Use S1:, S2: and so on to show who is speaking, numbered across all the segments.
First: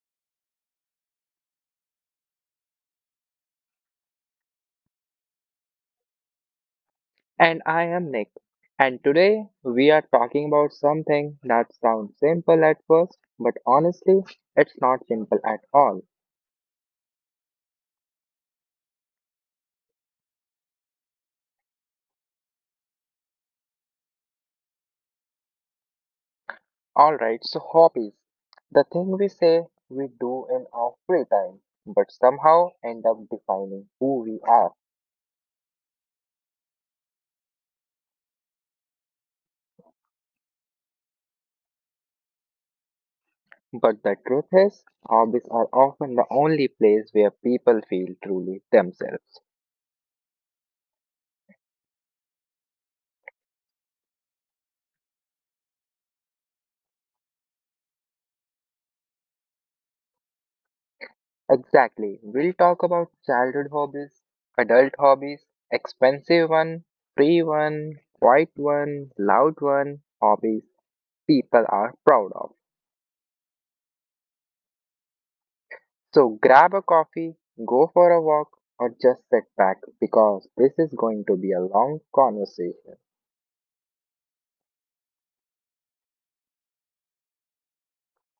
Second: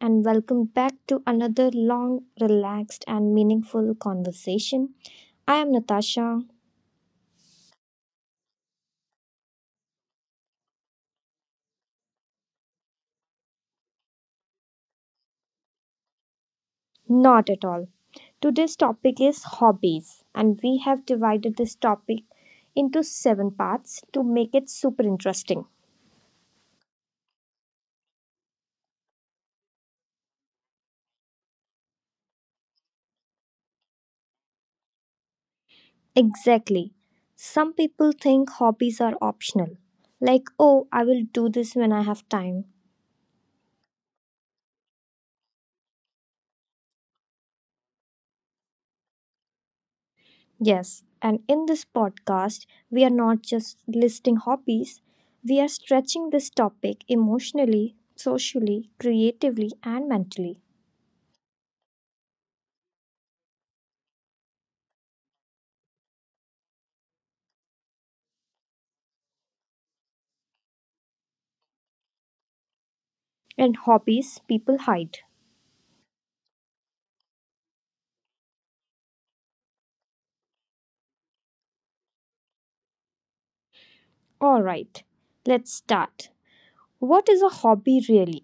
S1: and welcome back to another long, relaxed, and meaningful conversation. I am Natasha.
S2: And I am Nick. And today we are talking about something that sounds simple at first, but honestly, it's not simple at all.
S1: Not at all. Today's topic is hobbies, and we have divided this topic into seven parts to make it super interesting.
S2: Alright, so hobbies. The thing we say we do in our free time, but somehow end up defining who we are.
S1: Exactly. Some people think hobbies are optional, like, oh, I will do this when I have time.
S2: But the truth is, hobbies are often the only place where people feel truly themselves.
S1: Yes, and in this podcast, we are not just listing hobbies, we are stretching this topic emotionally, socially, creatively, and mentally.
S2: Exactly. We'll talk about childhood hobbies, adult hobbies, expensive one, free one, quiet one, loud one, hobbies people are proud of.
S1: And hobbies people hide.
S2: So grab a coffee, go for a walk, or just sit back because this is going to be a long conversation.
S1: All right, let's start. What is a hobby really?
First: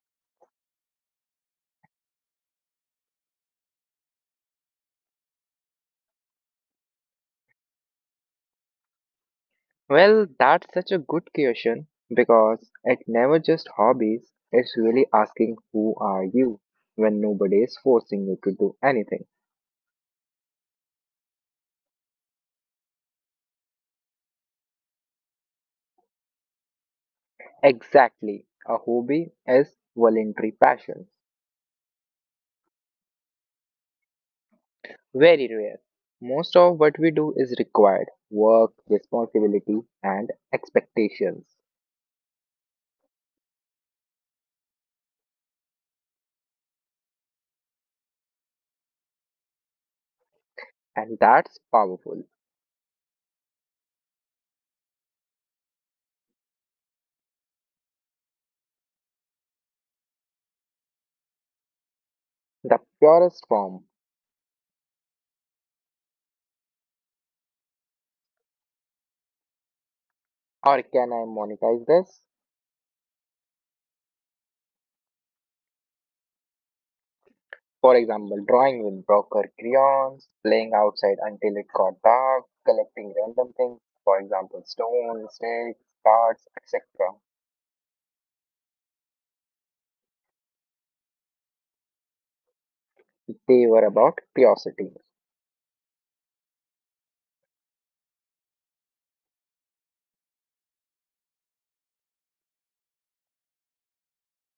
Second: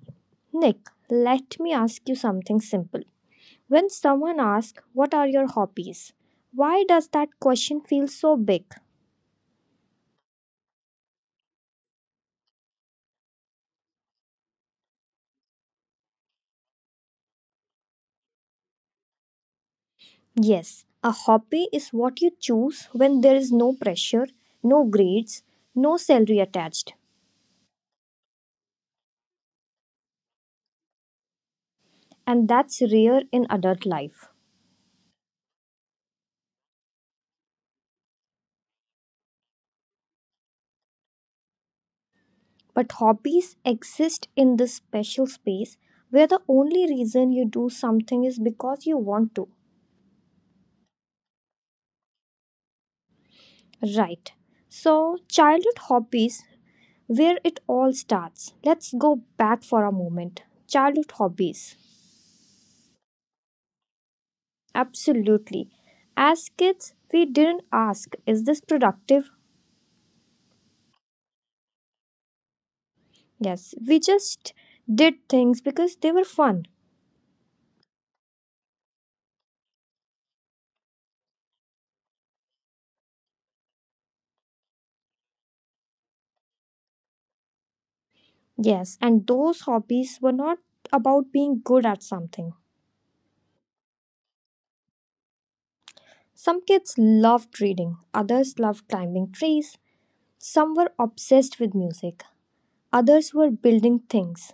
S1: Nick, let me ask you something simple. When someone asks, what are your hobbies? Why does that question feel so big?
S2: Well, that's such a good question because it never just hobbies, it's really asking who are you when nobody is forcing you to do anything.
S1: Yes, a hobby is what you choose when there is no pressure, no grades, no salary attached,
S2: Exactly. A hobby is voluntary passion.
S1: and that's rare in adult life.
S2: Very rare. Most of what we do is required work, responsibility, and expectations.
S1: But hobbies exist in this special space where the only reason you do something is because you want to.
S2: And that's powerful.
S1: Right. So, childhood hobbies, where it all starts. Let's go back for a moment. Childhood hobbies.
S2: The purest form.
S1: Absolutely. As kids, we didn't ask, is this productive?
S2: Or can I monetize this?
S1: Yes, we just did things because they were fun.
S2: For example, drawing with broker crayons, playing outside until it got dark, collecting random things, for example, stones, sticks, cards, etc.
S1: Yes, and those hobbies were not about being good at something.
S2: They were about curiosity.
S1: Some kids loved reading, others loved climbing trees, some were obsessed with music, others were building things.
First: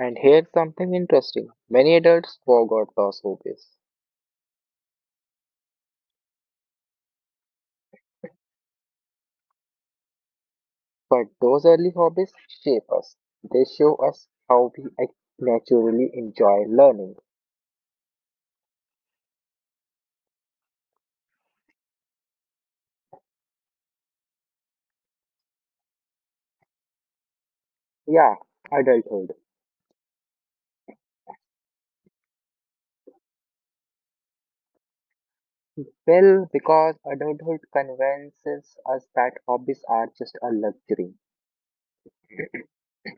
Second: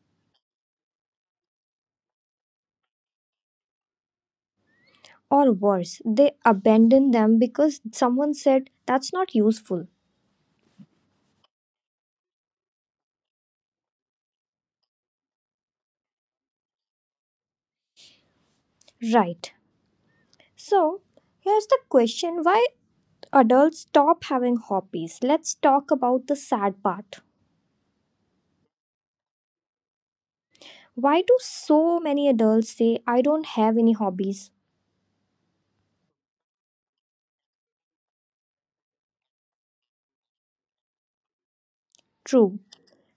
S2: And here's something interesting. Many adults forgot those hobbies.
S1: Or worse, they abandoned them because someone said that's not useful.
S2: But those early hobbies shape us. They show us how we naturally enjoy learning.
S1: Right. So, here's the question why adults stop having hobbies. Let's talk about the sad part.
S2: Yeah, adulthood.
S1: Why do so many adults say, I don't have any hobbies?
S2: Well, because adulthood convinces us that hobbies are just a luxury.
S1: True,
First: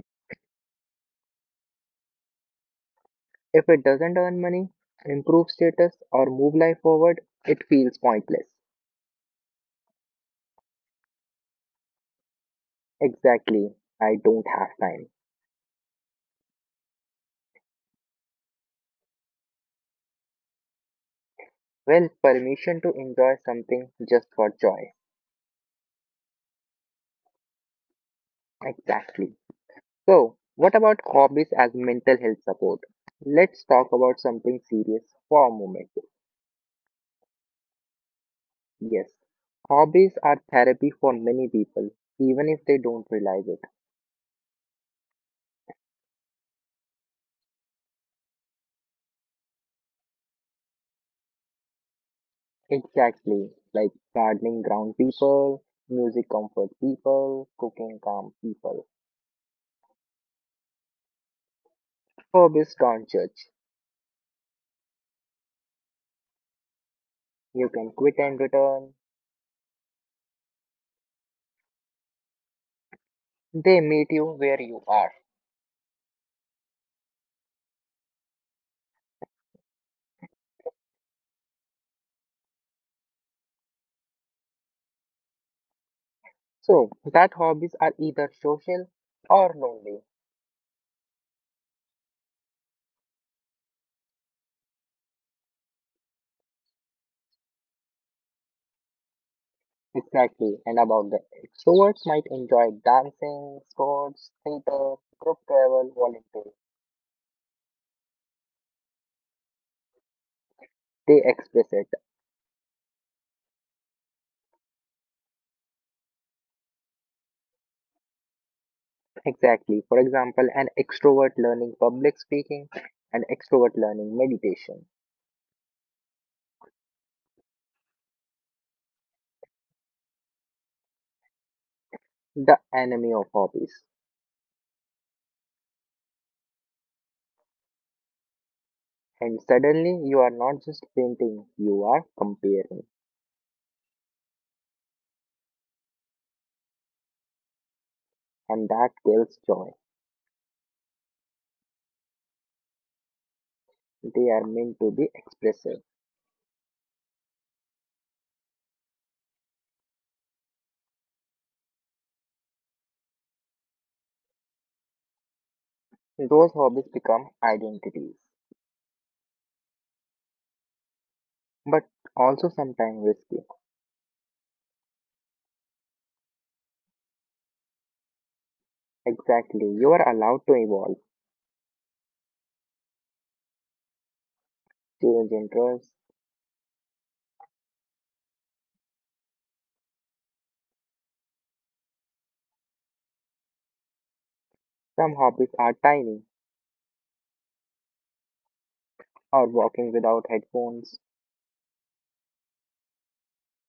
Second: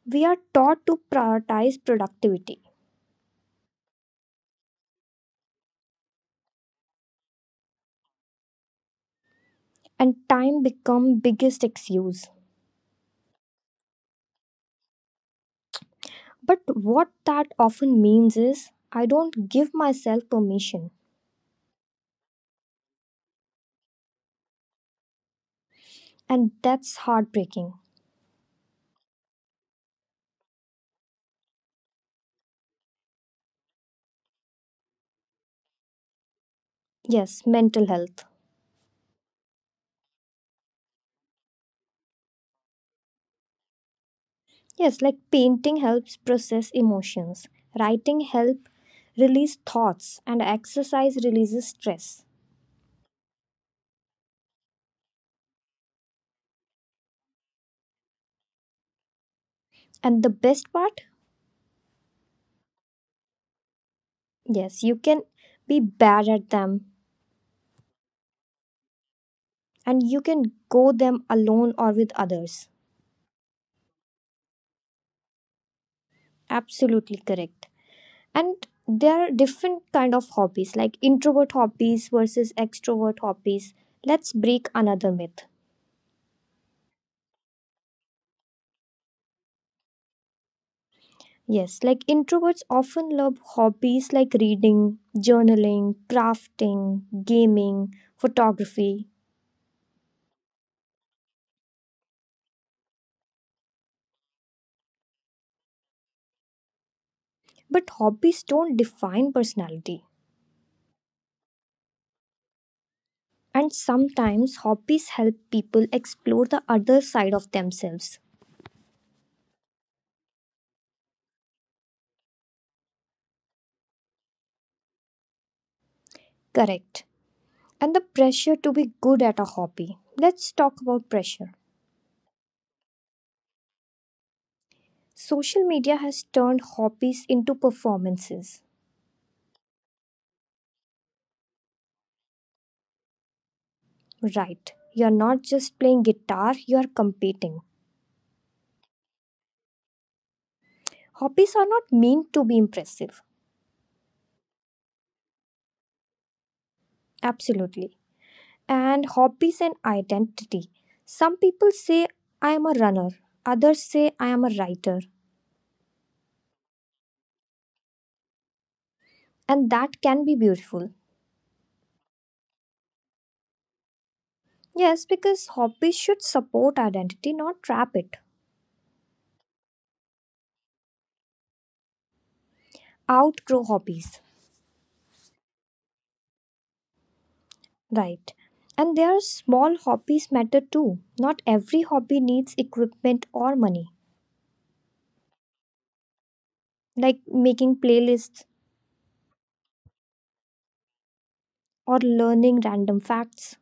S1: we are taught to prioritize productivity
S2: If it doesn't earn money, improve status, or move life forward, it feels pointless.
S1: and time become biggest excuse.
S2: Exactly, I don't have time.
S1: But what that often means is I don't give myself permission
S2: Well, permission to enjoy something just for joy.
S1: and that's heartbreaking.
S2: Exactly. So, what about hobbies as mental health support? Let's talk about something serious for a moment.
S1: Yes, mental health.
S2: Yes, hobbies are therapy for many people, even if they don't realize it.
S1: Yes, like painting helps process emotions, writing help release thoughts and exercise releases stress.
S2: Exactly, like gardening ground people, music comfort people, cooking calm people.
S1: And the best part?
S2: Hobbies don't judge.
S1: Yes, you can be bad at them
S2: You can quit and return.
S1: and you can go them alone or with others.
S2: They meet you where you are.
S1: Absolutely correct. And there are different kind of hobbies like introvert hobbies versus extrovert hobbies. Let's break another myth.
S2: So, that hobbies are either social or lonely.
S1: Yes, like introverts often love hobbies like reading, journaling, crafting, gaming, photography.
S2: Exactly. And about the extroverts might enjoy dancing, sports, theater, group travel, volunteering.
S1: But hobbies don't define personality,
S2: They express it.
S1: and sometimes hobbies help people explore the other side of themselves.
S2: Exactly. For example, an extrovert learning public speaking, an extrovert learning meditation,
S1: Correct. And the pressure to be good at a hobby. Let's talk about pressure.
S2: the enemy of hobbies.
S1: Social media has turned hobbies into performances.
S2: And suddenly you are not just painting, you are comparing.
S1: Right, you're not just playing guitar, you're competing.
S2: And that kills joy.
S1: Hobbies are not meant to be impressive.
S2: They are meant to be expressive.
S1: Absolutely. And hobbies and identity. Some people say, I am a runner, others say, I am a writer.
S2: Those hobbies become identities,
S1: And that can be beautiful.
S2: but also sometimes risky.
S1: Yes, because hobbies should support identity, not trap it.
S2: Exactly. You are allowed to evolve.
S1: Outgrow hobbies.
S2: Students interests.
S1: Right. And their small hobbies matter too. Not every hobby needs equipment or money,
S2: Some hobbies are tiny,
S1: like making playlists
S2: or walking without headphones,
S1: or learning random facts.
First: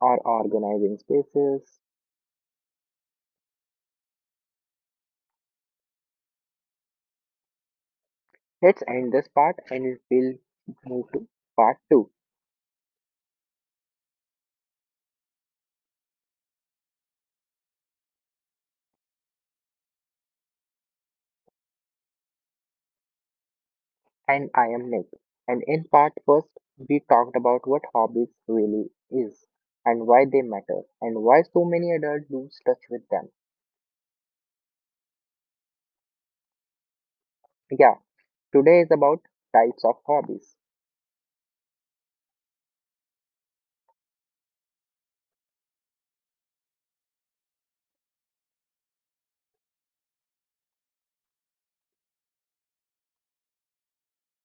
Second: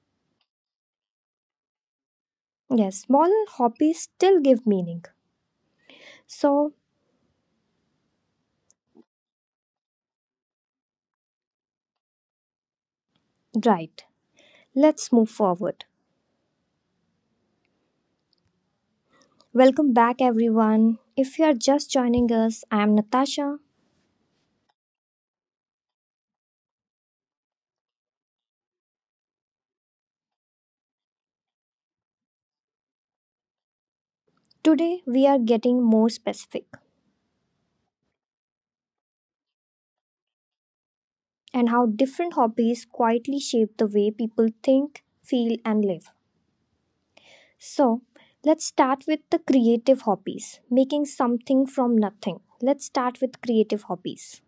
S2: or organizing spaces.
S1: Yes, small hobbies still give meaning. So,
S2: Let's end this part and we'll move to part 2.
S1: right, let's move forward. Welcome back, everyone. If you are just joining us, I am Natasha.
S2: And I am Nick. And in part first, we talked about what hobbies really is and why they matter and why so many adults lose touch with them.
S1: Today, we are getting more specific
S2: Yeah, today is about types of hobbies.
S1: and how different hobbies quietly shape the way people think, feel, and live. So, let's start with the creative hobbies, making something from nothing. Let's start with creative hobbies.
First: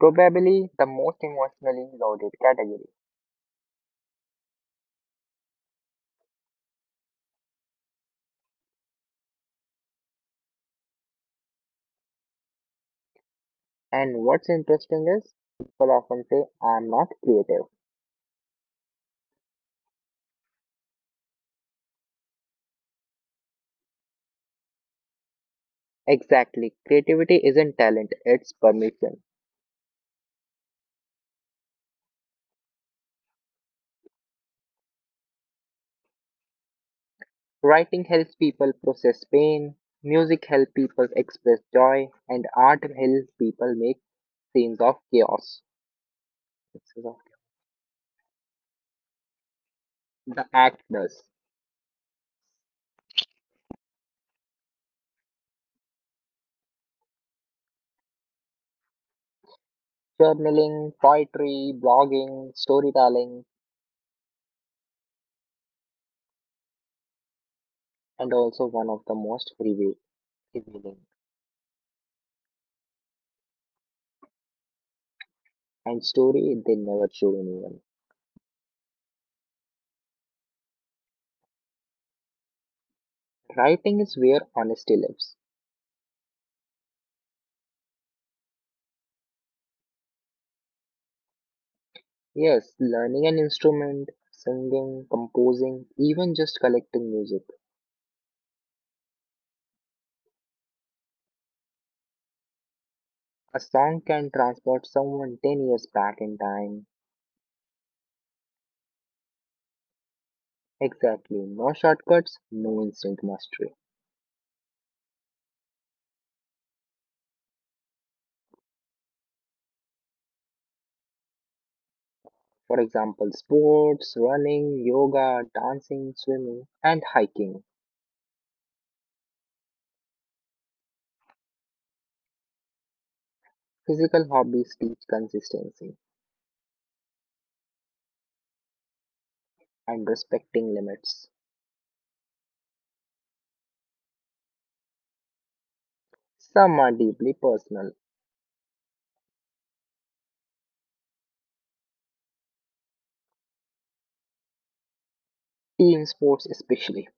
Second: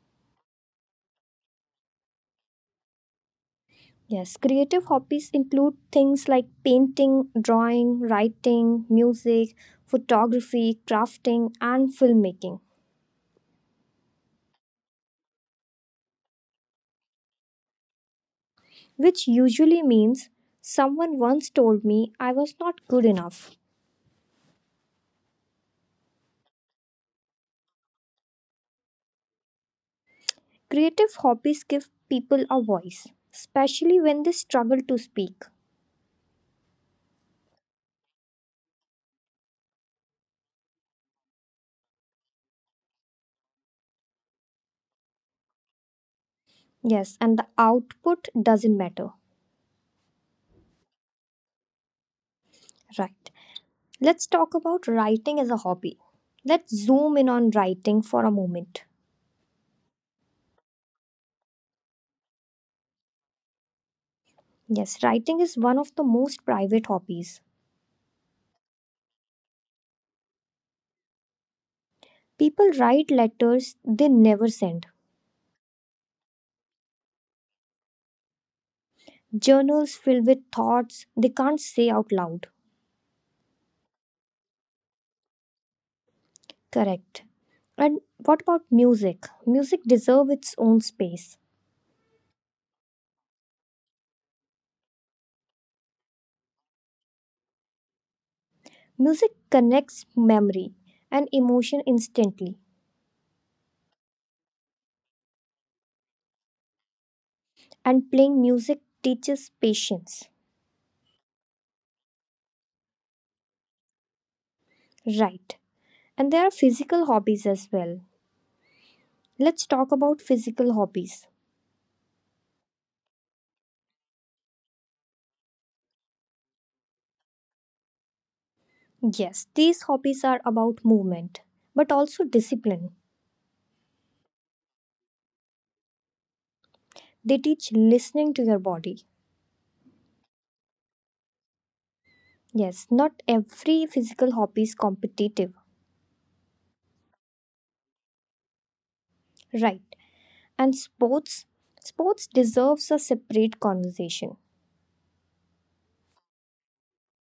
S2: Probably the most emotionally loaded category.
S1: Yes, creative hobbies include things like painting, drawing, writing, music, photography, crafting, and filmmaking,
S2: And what's interesting is people often say, I am not creative.
S1: which usually means someone once told me I was not good enough.
S2: Exactly. Creativity isn't talent, it's permission.
S1: Creative hobbies give people a voice, especially when they struggle to speak.
S2: Writing helps people process pain, music helps people express joy, and art helps people make scenes of chaos. It's
S1: Yes,
S2: what.
S1: and the output doesn't matter.
S2: The act does.
S1: Right. Let's talk about writing as a hobby. Let's zoom in on writing for a moment.
S2: Journaling, poetry, blogging, storytelling,
S1: Yes, writing is one of the most private hobbies.
S2: and also one of the most revealing.
S1: People write letters they never send,
S2: And story they never show anyone.
S1: journals filled with thoughts they can't say out loud.
S2: Writing is where honesty lives.
S1: Correct. And what about music? Music deserves its own space.
S2: Yes, learning an instrument, singing, composing, even just collecting music.
S1: Music connects memory and emotion instantly,
S2: A song can transport someone 10 years back in time.
S1: and playing music teaches patience.
S2: Exactly. No shortcuts, no instant mastery.
S1: Right. And there are physical hobbies as well. Let's talk about physical hobbies.
S2: For example, sports, running, yoga, dancing, swimming, and hiking.
S1: Yes, these hobbies are about movement, but also discipline.
S2: Physical hobbies teach consistency
S1: They teach listening to your body.
S2: and respecting limits.
S1: Yes, not every physical hobby is competitive.
S2: Some are deeply personal,
S1: Right. And sports deserves a separate conversation.
S2: team sports especially.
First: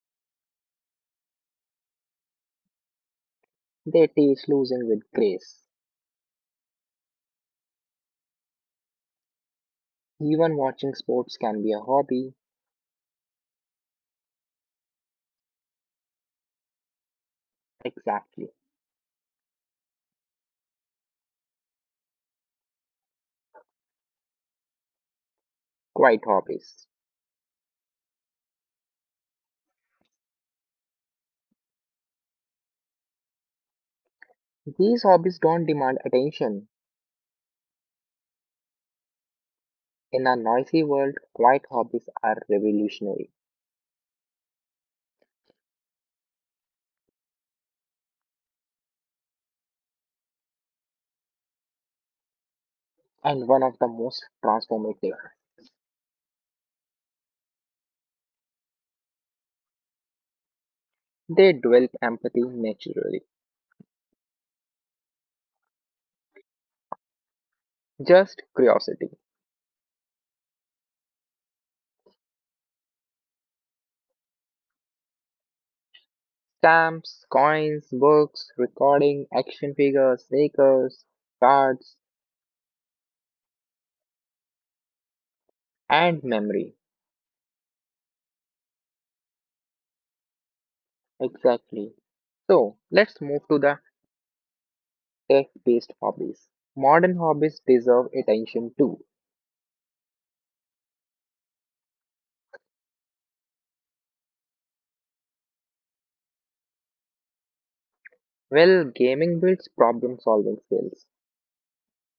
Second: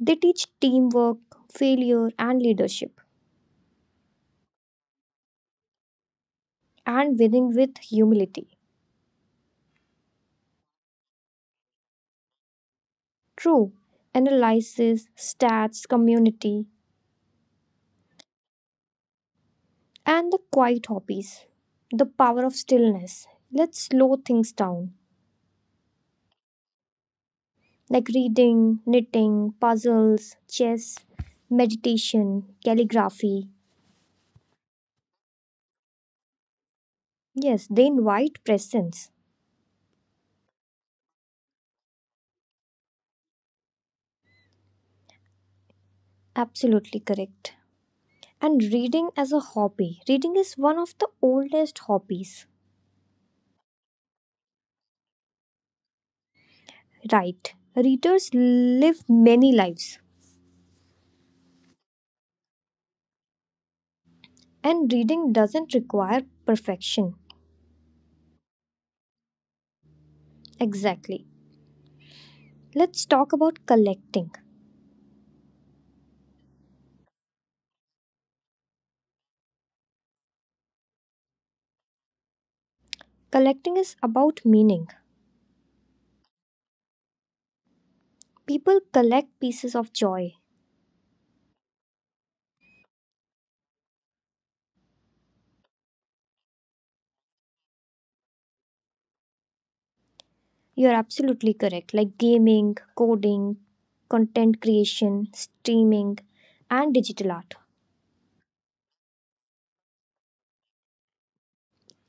S1: They teach teamwork, failure and leadership
S2: They teach losing with grace.
S1: and winning with humility.
S2: Even watching sports can be a hobby.
S1: True. Analysis, stats, community,
S2: Exactly.
S1: and the quiet hobbies, the power of stillness. Let's slow things down,
S2: Quite hobbies.
S1: like reading, knitting, puzzles, chess, meditation, calligraphy.
S2: These hobbies don't demand attention.
S1: Yes, they invite presence.
S2: In a noisy world, quiet hobbies are revolutionary
S1: Absolutely correct. And reading as a hobby. Reading is one of the oldest hobbies.
S2: and one of the most transformative.
S1: Right. Readers live many lives,
S2: They develop empathy naturally.
S1: and reading doesn't require perfection.
S2: Just curiosity.
S1: Exactly. Let's talk about collecting.
S2: Stamps, coins, books, recording, action figures, stickers, cards,
S1: Collecting is about meaning.
S2: and memory.
S1: People collect pieces of joy.
S2: Exactly. So, let's move to the tech based hobbies. Modern hobbies deserve attention too.
S1: You're absolutely correct, like gaming, coding, content creation, streaming, and digital art,
S2: Well, gaming builds problem solving skills.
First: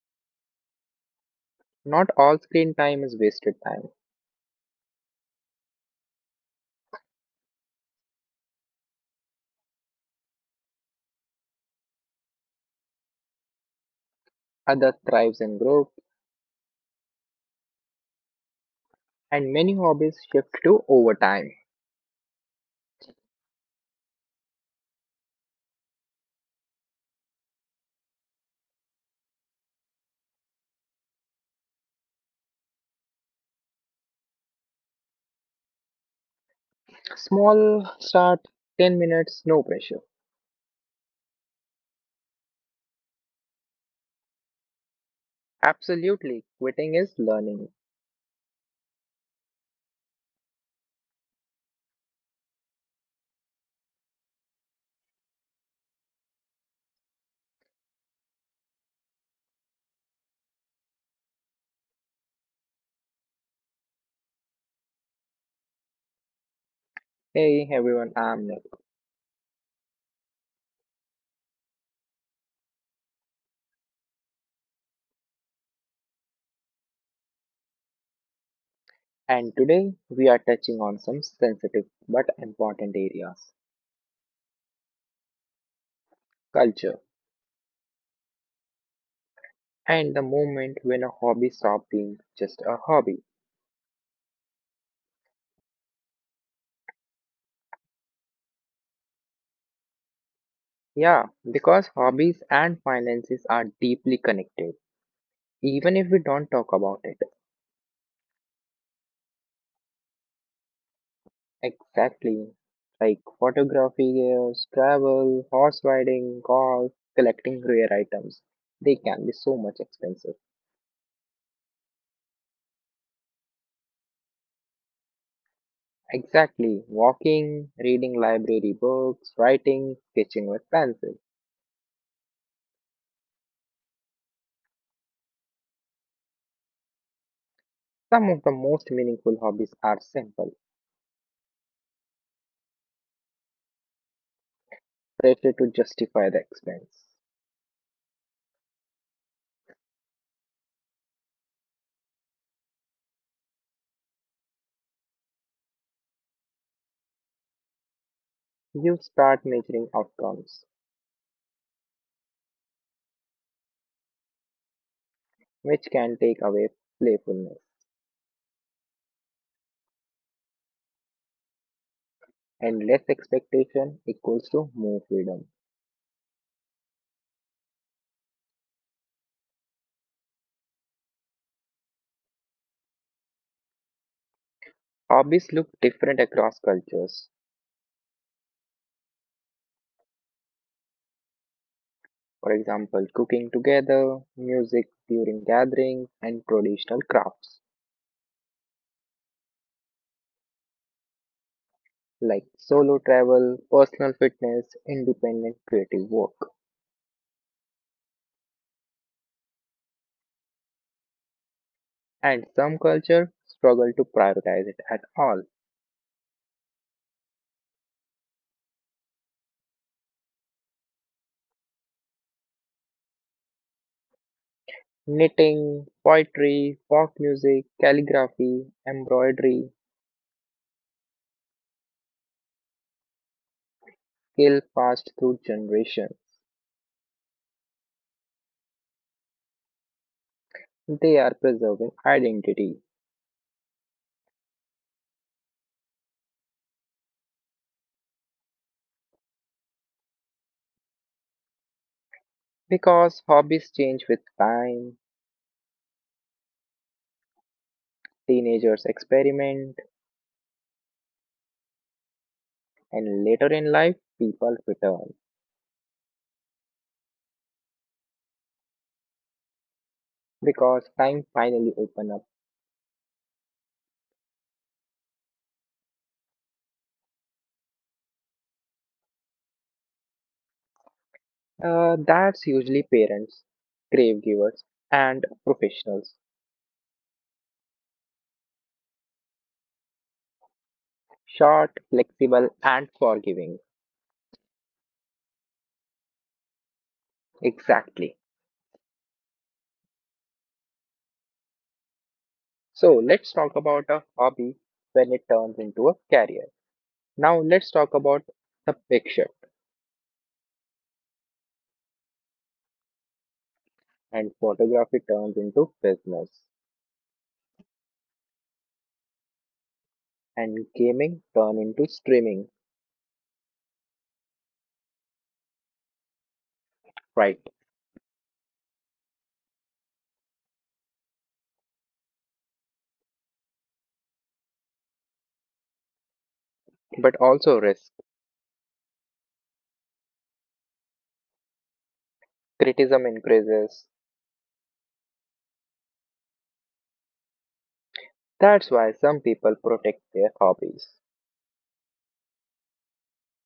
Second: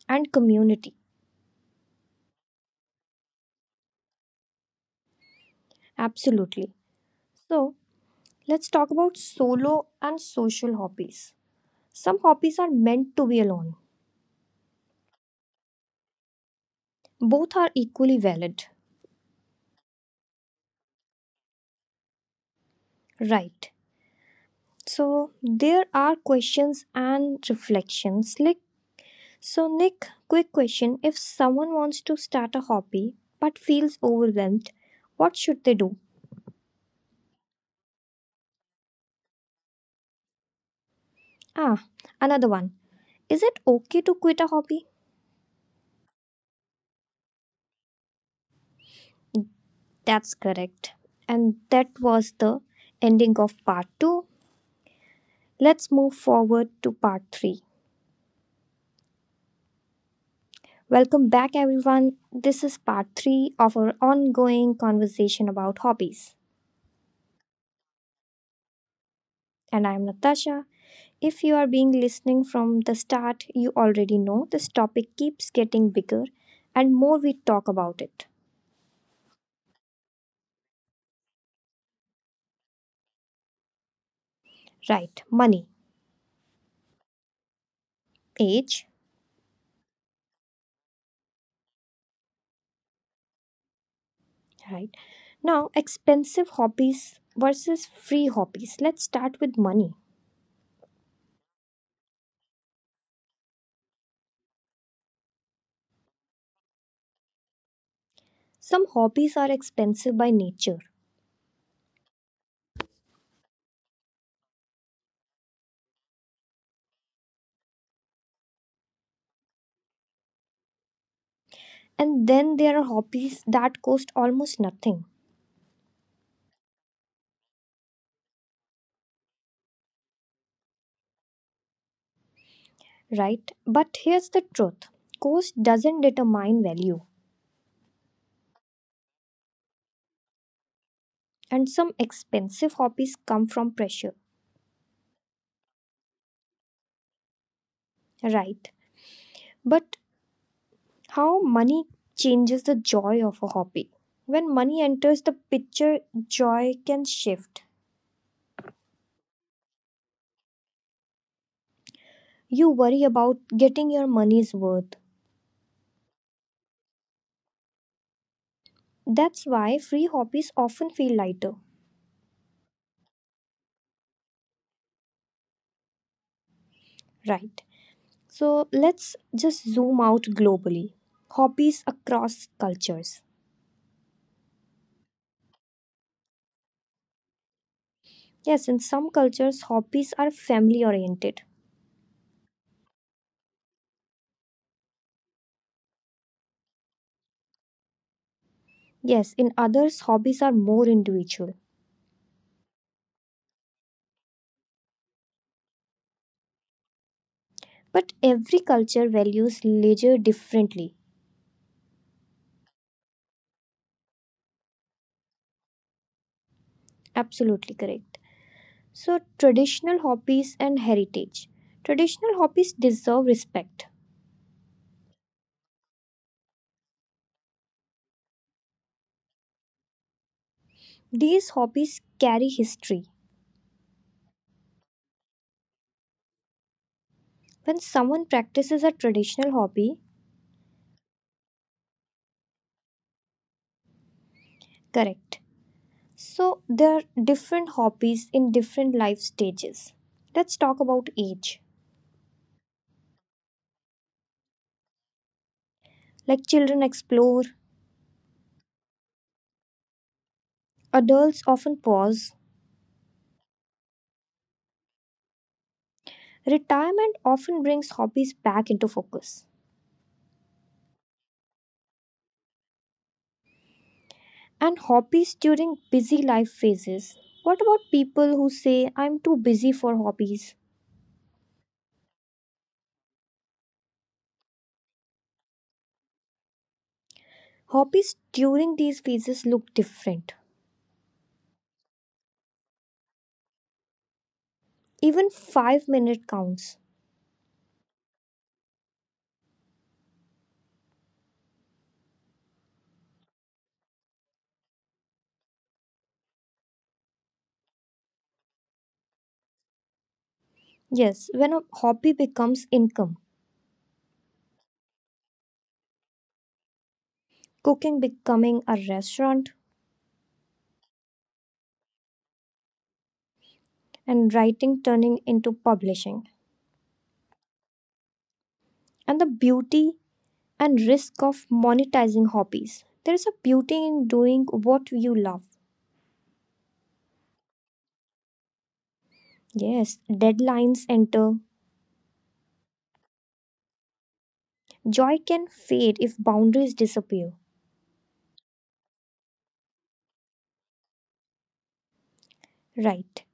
S1: and community.
S2: Not all screen time is wasted time.
S1: Absolutely. So, let's talk about solo and social hobbies. Some hobbies are meant to be alone,
S2: Other thrives in groups
S1: both are equally valid.
S2: and many hobbies shift to overtime.
S1: Right. So, there are questions and reflections like, so, Nick, quick question. If someone wants to start a hobby but feels overwhelmed, what should they do?
S2: Small start, 10 minutes, no pressure.
S1: Ah, another one. Is it okay to quit a hobby?
S2: Absolutely, quitting is learning.
S1: That's correct. And that was the ending of part 2. Let's move forward to part 3. Welcome back, everyone. This is part 3 of our ongoing conversation about hobbies.
S2: Hey everyone, I'm Nick,
S1: And I'm Natasha. If you are being listening from the start, you already know this topic keeps getting bigger and more we talk about it.
S2: and today we are touching on some sensitive but important areas,
S1: Right, money,
S2: culture
S1: age,
S2: and the moment when a hobby stops being just a hobby.
S1: right. Now, expensive hobbies versus free hobbies. Let's start with money.
S2: Yeah, because hobbies and finances are deeply connected, even if we don't talk about it.
S1: Some hobbies are expensive by nature,
S2: Exactly. Like photography, travel, horse riding, golf, collecting rare items. They can be so much expensive.
S1: and then there are hobbies that cost almost nothing,
S2: Exactly. Walking, reading library books, writing, sketching with pencil.
S1: right? But here's the truth, cost doesn't determine value,
S2: Some of the most meaningful hobbies are simple,
S1: and some expensive hobbies come from pressure,
S2: pressure to justify the expense.
S1: right? But how money changes the joy of a hobby. When money enters the picture, joy can shift.
S2: You start measuring outcomes,
S1: You worry about getting your money's worth.
S2: which can take away playfulness,
S1: That's why free hobbies often feel lighter,
S2: and less expectation equals to more freedom.
S1: right? So let's just zoom out globally. Hobbies across cultures.
S2: Hobbies look different across cultures.
S1: Yes, in some cultures, hobbies are family oriented.
S2: For example, cooking together, music during gatherings, and traditional crafts
S1: Yes, in others, hobbies are more individual.
S2: like solo travel, personal fitness, independent creative work.
S1: But every culture values leisure differently.
S2: And some cultures struggle to prioritize it at all.
S1: Absolutely correct. So, traditional hobbies and heritage. Traditional hobbies deserve respect.
S2: Knitting, poetry, folk music, calligraphy, embroidery
S1: These hobbies carry history.
S2: skill passed through generations.
S1: When someone practices a traditional hobby,
S2: They are preserving identity
S1: correct. So, there are different hobbies in different life stages. Let's talk about age.
S2: because hobbies change with time,
S1: Like children explore,
S2: teenagers experiment,
S1: adults often pause.
S2: and later in life people return.
S1: Retirement often brings hobbies back into focus.
S2: Because time finally open up.
S1: And hobbies during busy life phases. What about people who say, I'm too busy for hobbies?
S2: That's usually parents, grave givers, and professionals.
S1: Hobbies during these phases look different.
S2: Short, flexible, and forgiving.
S1: Even 5-minute counts.
S2: Exactly. So let's talk about a hobby when it turns into a career. Now let's talk about the big shift
S1: Yes, when a hobby becomes income,
S2: and photography turns into business
S1: cooking becoming a restaurant,
S2: and gaming turn into streaming.
S1: and writing turning into publishing.
S2: Right.
S1: And the beauty and risk of monetizing hobbies. There is a beauty in doing what you love.
S2: But also risk.
S1: Yes, deadlines enter.
S2: Criticism increases.
S1: Joy can fade if boundaries disappear.
S2: That's why some people protect their hobbies.
S1: Right.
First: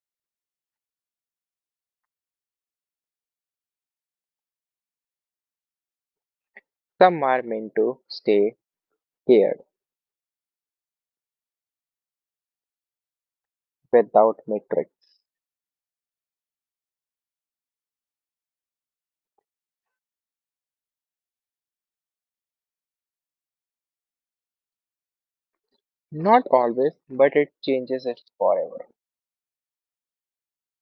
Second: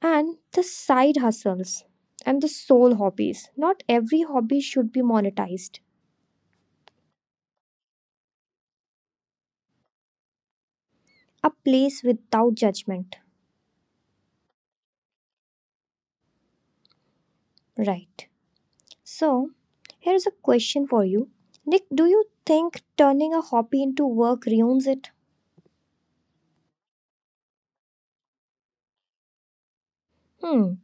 S1: And the side hustles and the soul hobbies. Not every hobby should be monetized.
S2: Some are meant to stay care
S1: A place without judgment,
S2: without metrics.
S1: right? So, here's a question for you. Nick, do you think turning a hobby into work ruins it?
S2: Not always, but it changes it forever.
S1: Hmm,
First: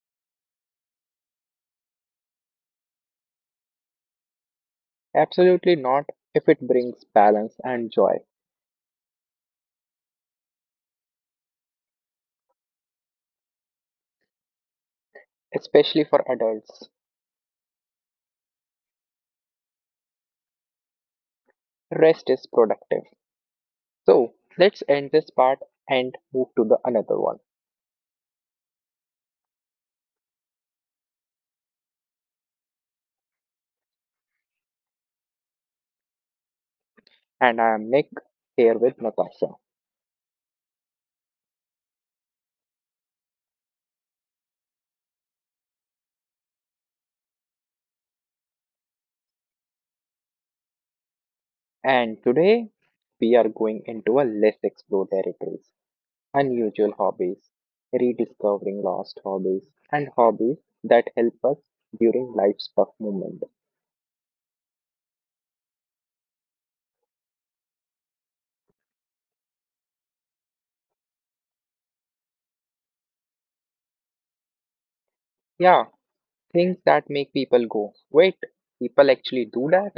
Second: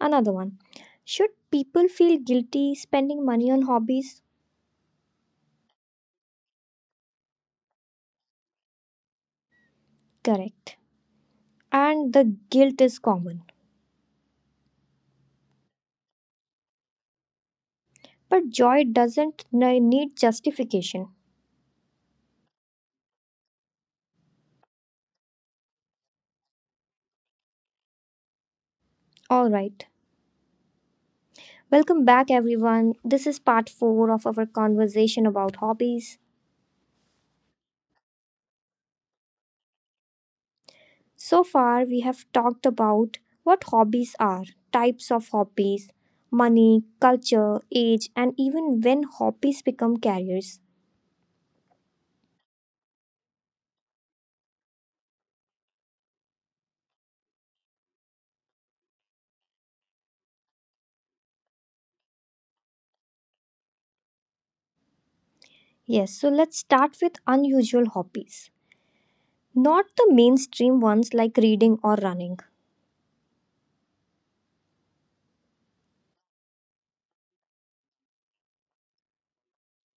S1: another one. Should people feel guilty spending money on hobbies?
S2: Absolutely not if it brings balance and joy,
S1: Correct. And the guilt is common.
S2: especially for adults.
S1: But joy doesn't need justification.
S2: Rest is productive. So let's end this part and move to the another one.
S1: All right. Welcome back, everyone. This is part four of our conversation about hobbies.
S2: And I am Nick here with Natasha.
S1: So far, we have talked about what hobbies are, types of hobbies, money, culture, age, and even when hobbies become careers.
S2: And today we are going into a less explored territories, unusual hobbies, rediscovering lost hobbies, and hobbies that help us during life's tough moment.
S1: Yes, so let's start with unusual hobbies. Not the mainstream ones like reading or running,
S2: Yeah, things that make people go, wait, people actually do that?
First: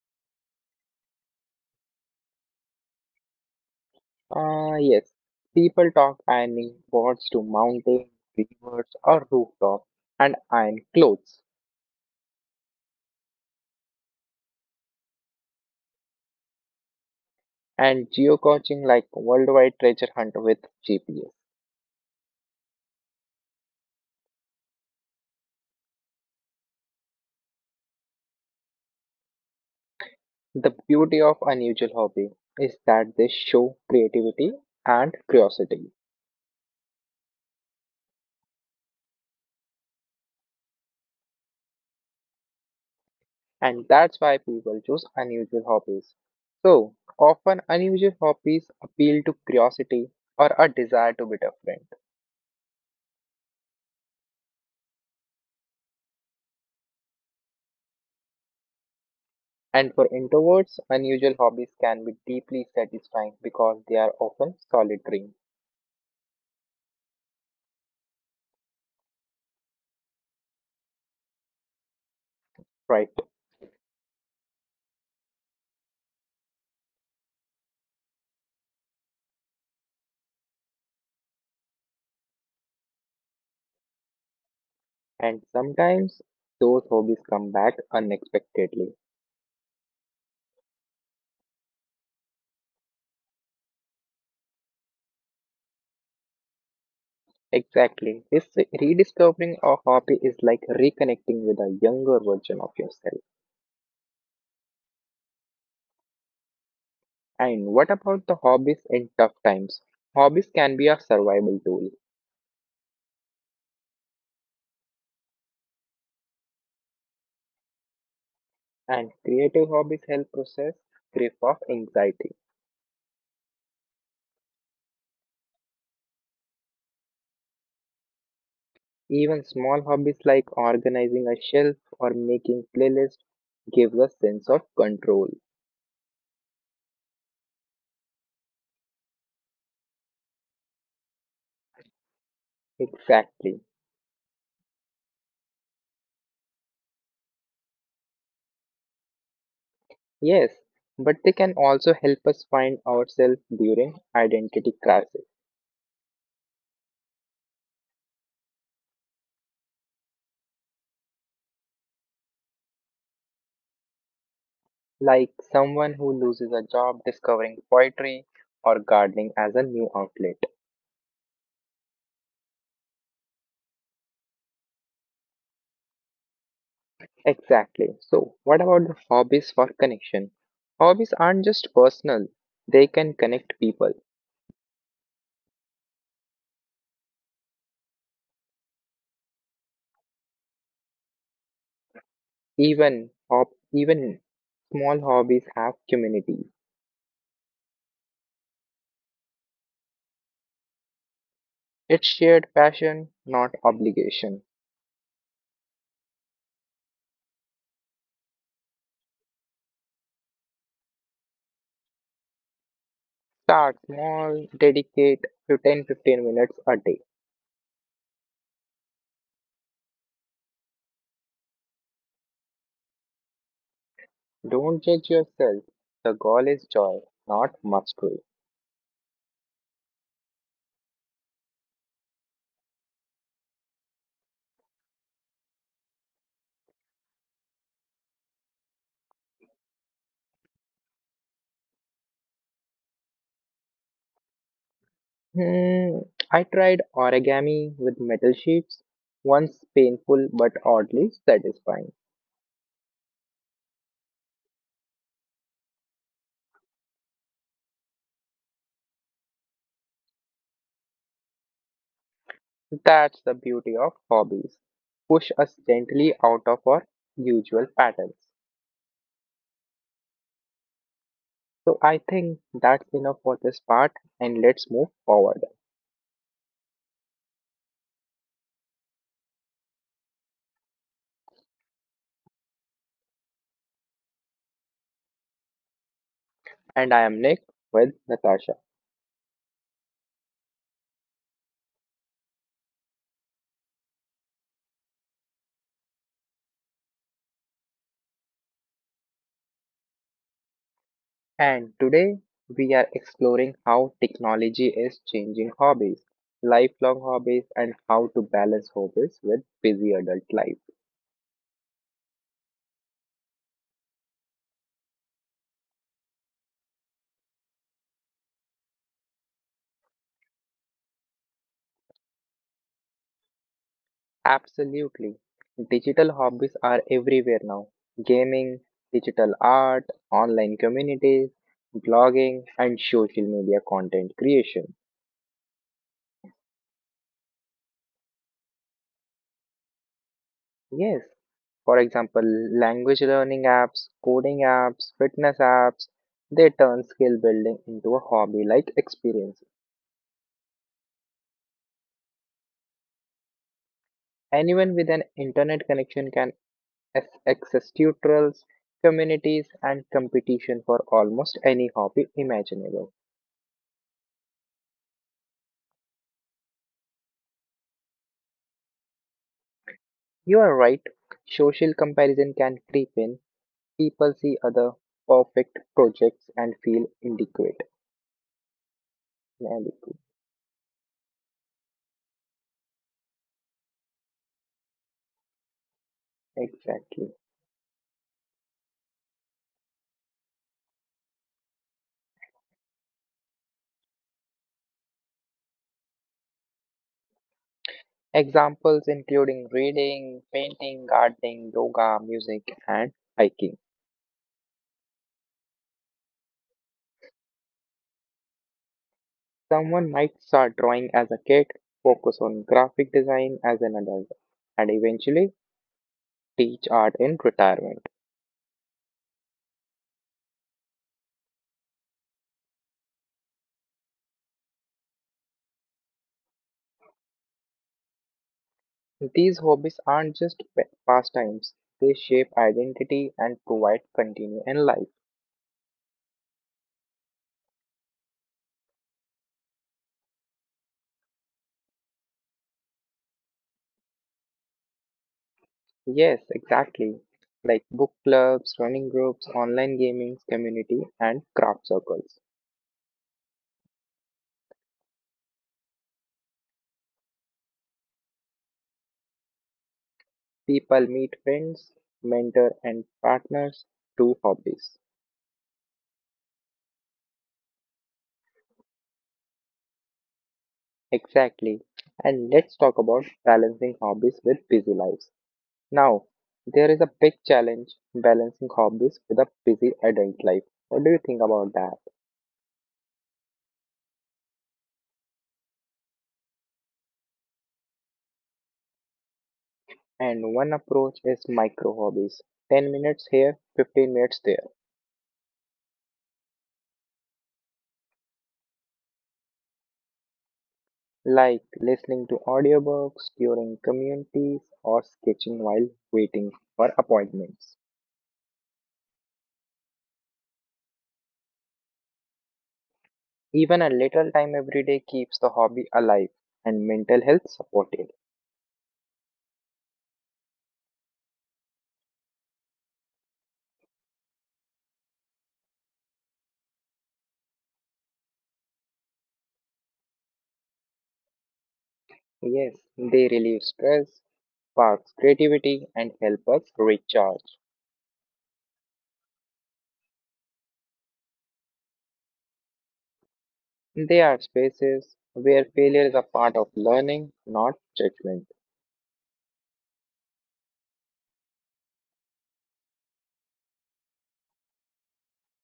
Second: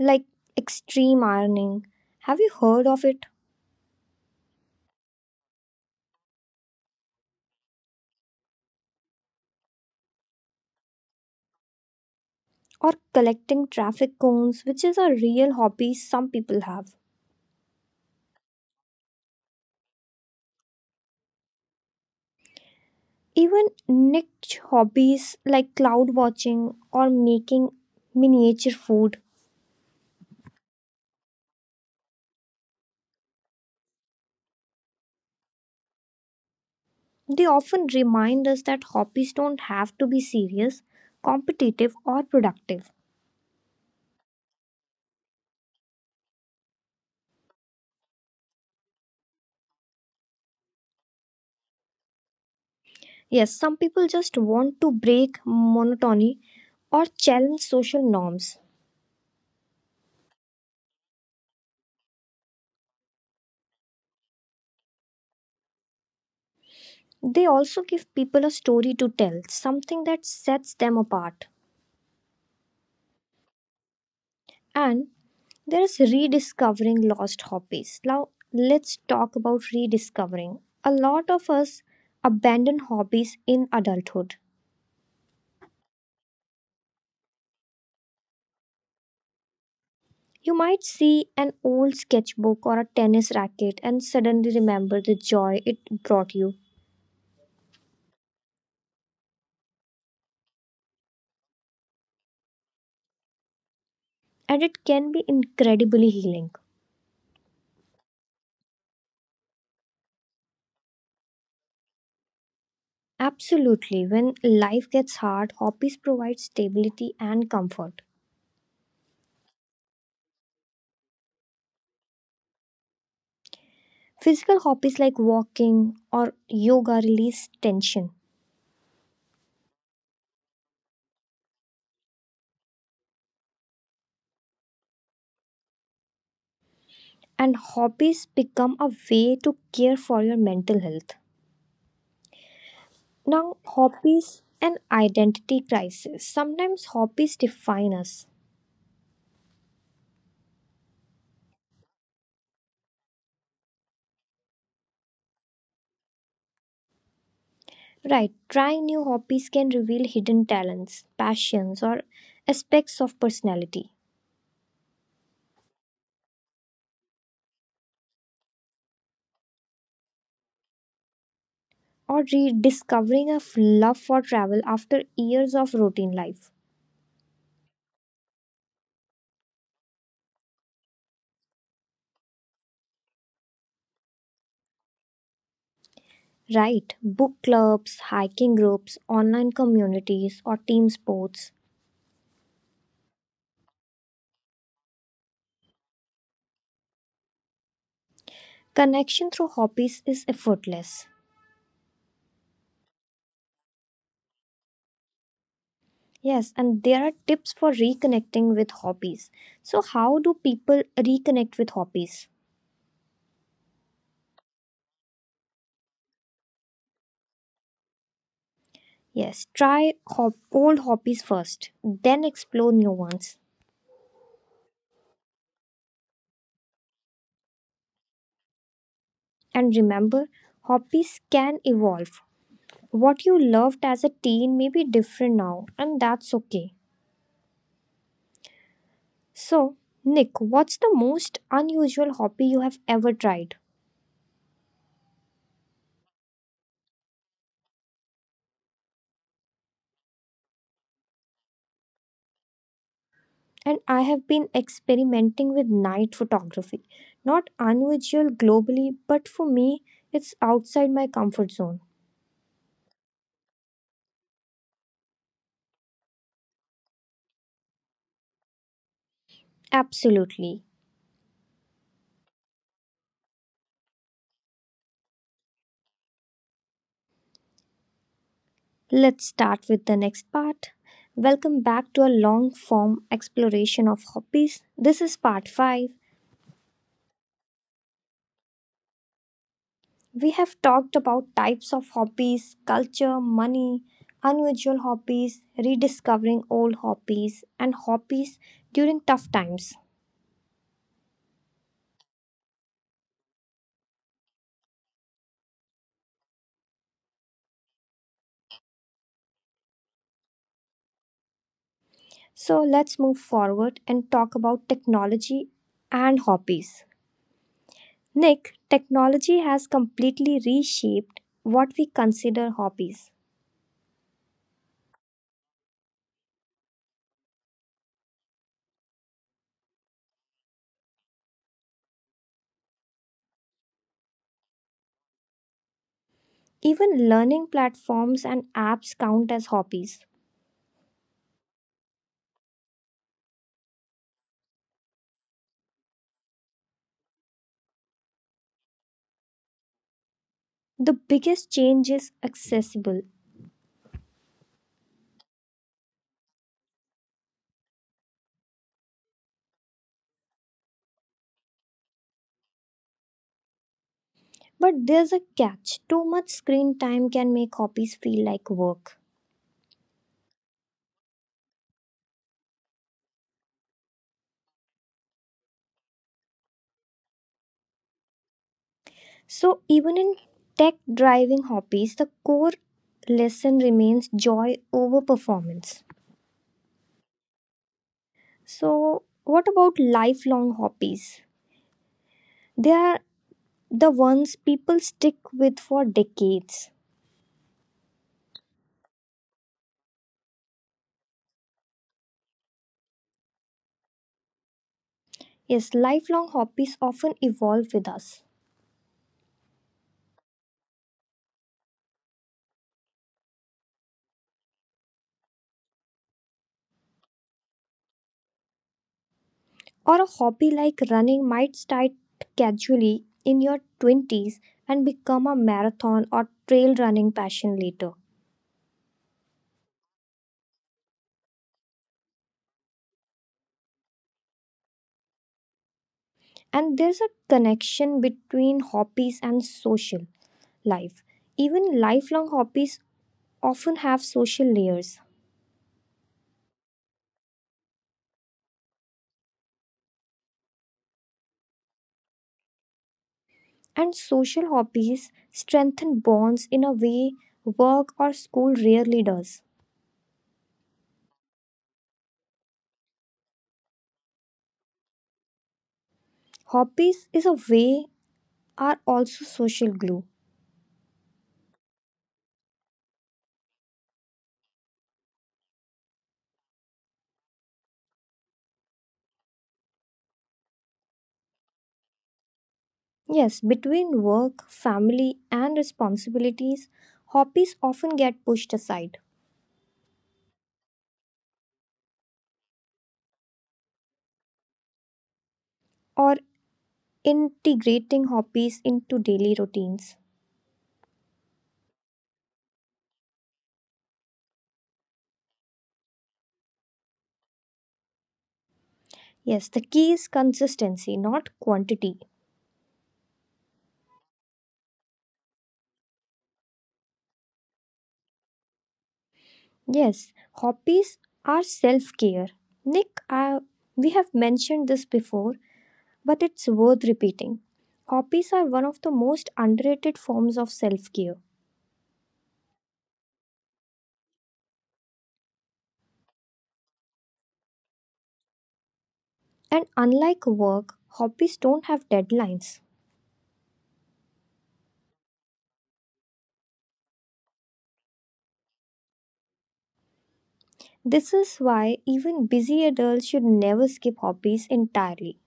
S1: like extreme ironing. Have you heard of it?
S2: Ah, yes. People talk ironing boards to mountains, rivers, or rooftops, and iron clothes,
S1: Or collecting traffic cones, which is a real hobby some people have.
S2: and geocaching like worldwide treasure hunt with GPS.
S1: Even niche hobbies like cloud watching or making miniature food,
S2: The beauty of unusual hobby is that they show creativity and curiosity,
S1: they often remind us that hobbies don't have to be serious, competitive, or productive.
S2: and that's why people choose unusual hobbies. So often, unusual hobbies appeal to curiosity or a desire to be different.
S1: Yes, some people just want to break monotony or challenge social norms.
S2: And for introverts, unusual hobbies can be deeply satisfying because they are often solitary,
S1: They also give people a story to tell, something that sets them apart.
S2: right?
S1: And there is rediscovering lost hobbies. Now, let's talk about rediscovering. A lot of us abandon hobbies in adulthood.
S2: And sometimes those hobbies come back unexpectedly.
S1: You might see an old sketchbook or a tennis racket and suddenly remember the joy it brought you,
S2: Exactly. This rediscovering a hobby is like reconnecting with a younger version of yourself.
S1: and it can be incredibly healing.
S2: And what about the hobbies in tough times? Hobbies can be a survival tool,
S1: Absolutely, when life gets hard, hobbies provide stability and comfort.
S2: and creative hobbies help process grief of anxiety.
S1: Physical hobbies like walking or yoga release tension,
S2: Even small hobbies like organizing a shelf or making playlists gives a sense of control.
S1: and hobbies become a way to care for your mental health.
S2: Exactly.
S1: Now, hobbies and identity crisis. Sometimes hobbies define us.
S2: Yes, but they can also help us find ourselves during identity crisis,
S1: Right, trying new hobbies can reveal hidden talents, passions, or aspects of personality.
S2: like someone who loses a job discovering poetry or gardening as a new outlet.
S1: Or rediscovering a love for travel after years of routine life.
S2: Exactly. So, what about the hobbies for connection? Hobbies aren't just personal, they can connect people.
S1: Right, book clubs, hiking groups, online communities, or team sports.
S2: Even small hobbies have communities.
S1: Connection through hobbies is effortless.
S2: It's shared passion, not obligation.
S1: Yes, and there are tips for reconnecting with hobbies. So, how do people reconnect with hobbies?
S2: Start small, dedicate to 10 15 minutes a day.
S1: Yes, try old hobbies first, then explore new ones.
S2: Don't judge yourself. The goal is joy, not mastery.
S1: And remember, hobbies can evolve. What you loved as a teen may be different now, and that's okay. So, Nick, what's the most unusual hobby you have ever tried?
S2: Hmm, I tried origami with metal sheets, once painful but oddly satisfying.
S1: And I have been experimenting with night photography, not unusual globally, but for me, it's outside my comfort zone.
S2: That's the beauty of hobbies. Push us gently out of our usual patterns.
S1: Absolutely.
S2: So I think that's enough for this part and let's move forward.
S1: Let's start with the next part. Welcome back to a long form exploration of hobbies. This is part 5.
S2: And I am Nick with Natasha.
S1: We have talked about types of hobbies, culture, money, unusual hobbies, rediscovering old hobbies, and hobbies during tough times.
S2: And today we are exploring how technology is changing hobbies, lifelong hobbies, and how to balance hobbies with busy adult life.
S1: So let's move forward and talk about technology and hobbies. Nick, technology has completely reshaped what we consider hobbies.
S2: Absolutely. Digital hobbies are everywhere now. Gaming, digital art, online communities, blogging, and social media content creation.
S1: Even learning platforms and apps count as hobbies.
S2: Yes, for example, language learning apps, coding apps, fitness apps, they turn skill building into a hobby like experience.
S1: The biggest change is accessible,
S2: Anyone with an internet connection can access tutorials, communities, and competition for almost any hobby imaginable.
S1: but there's a catch. Too much screen time can make hobbies feel like work.
S2: You are right, social comparison can creep in. People see other perfect projects and feel inadequate.
S1: So,
S2: Inadequate,
S1: even in tech driving hobbies, the core lesson remains joy over performance.
S2: Exactly.
S1: So, what about lifelong hobbies? They are the ones people stick with for decades.
S2: Examples including reading, painting, gardening, yoga, music, and hiking.
S1: Yes, lifelong hobbies often evolve with us.
S2: Someone might start drawing as a kid, focus on graphic design as an adult, and eventually teach art in retirement.
S1: Or a hobby like running might start casually in your 20s and become a marathon or trail running passion later.
S2: These hobbies aren't just pastimes, they shape identity and provide continue in life.
S1: And there's a connection between hobbies and social life. Even lifelong hobbies often have social layers.
S2: Yes, exactly. Like book clubs, running groups, online gaming community, and craft circles.
S1: And social hobbies strengthen bonds in a way work or school rarely does.
S2: People meet friends, mentor, and partners through hobbies.
S1: Hobbies is a way are also social glue.
S2: Exactly. And let's talk about balancing hobbies with busy lives. Now, there is a big challenge balancing hobbies with a busy adult life. What do you think about that?
S1: Yes, between work, family, and responsibilities, hobbies often get pushed aside
S2: And one approach is micro hobbies 10 minutes here, 15 minutes there,
S1: or integrating hobbies into daily routines.
S2: like listening to audiobooks during communities or sketching while waiting for appointments.
S1: Yes, the key is consistency, not quantity.
S2: Even a little time every day keeps the hobby alive and mental health supported.
S1: Yes, hobbies are self care. Nick, we have mentioned this before, but it's worth repeating. Hobbies are one of the most underrated forms of self care.
S2: Yes, they relieve stress, sparks creativity, and help us recharge.
S1: And unlike work, hobbies don't have deadlines.
S2: They are spaces where failure is a part of learning, not judgment.
S1: This is why even busy adults should never skip hobbies entirely.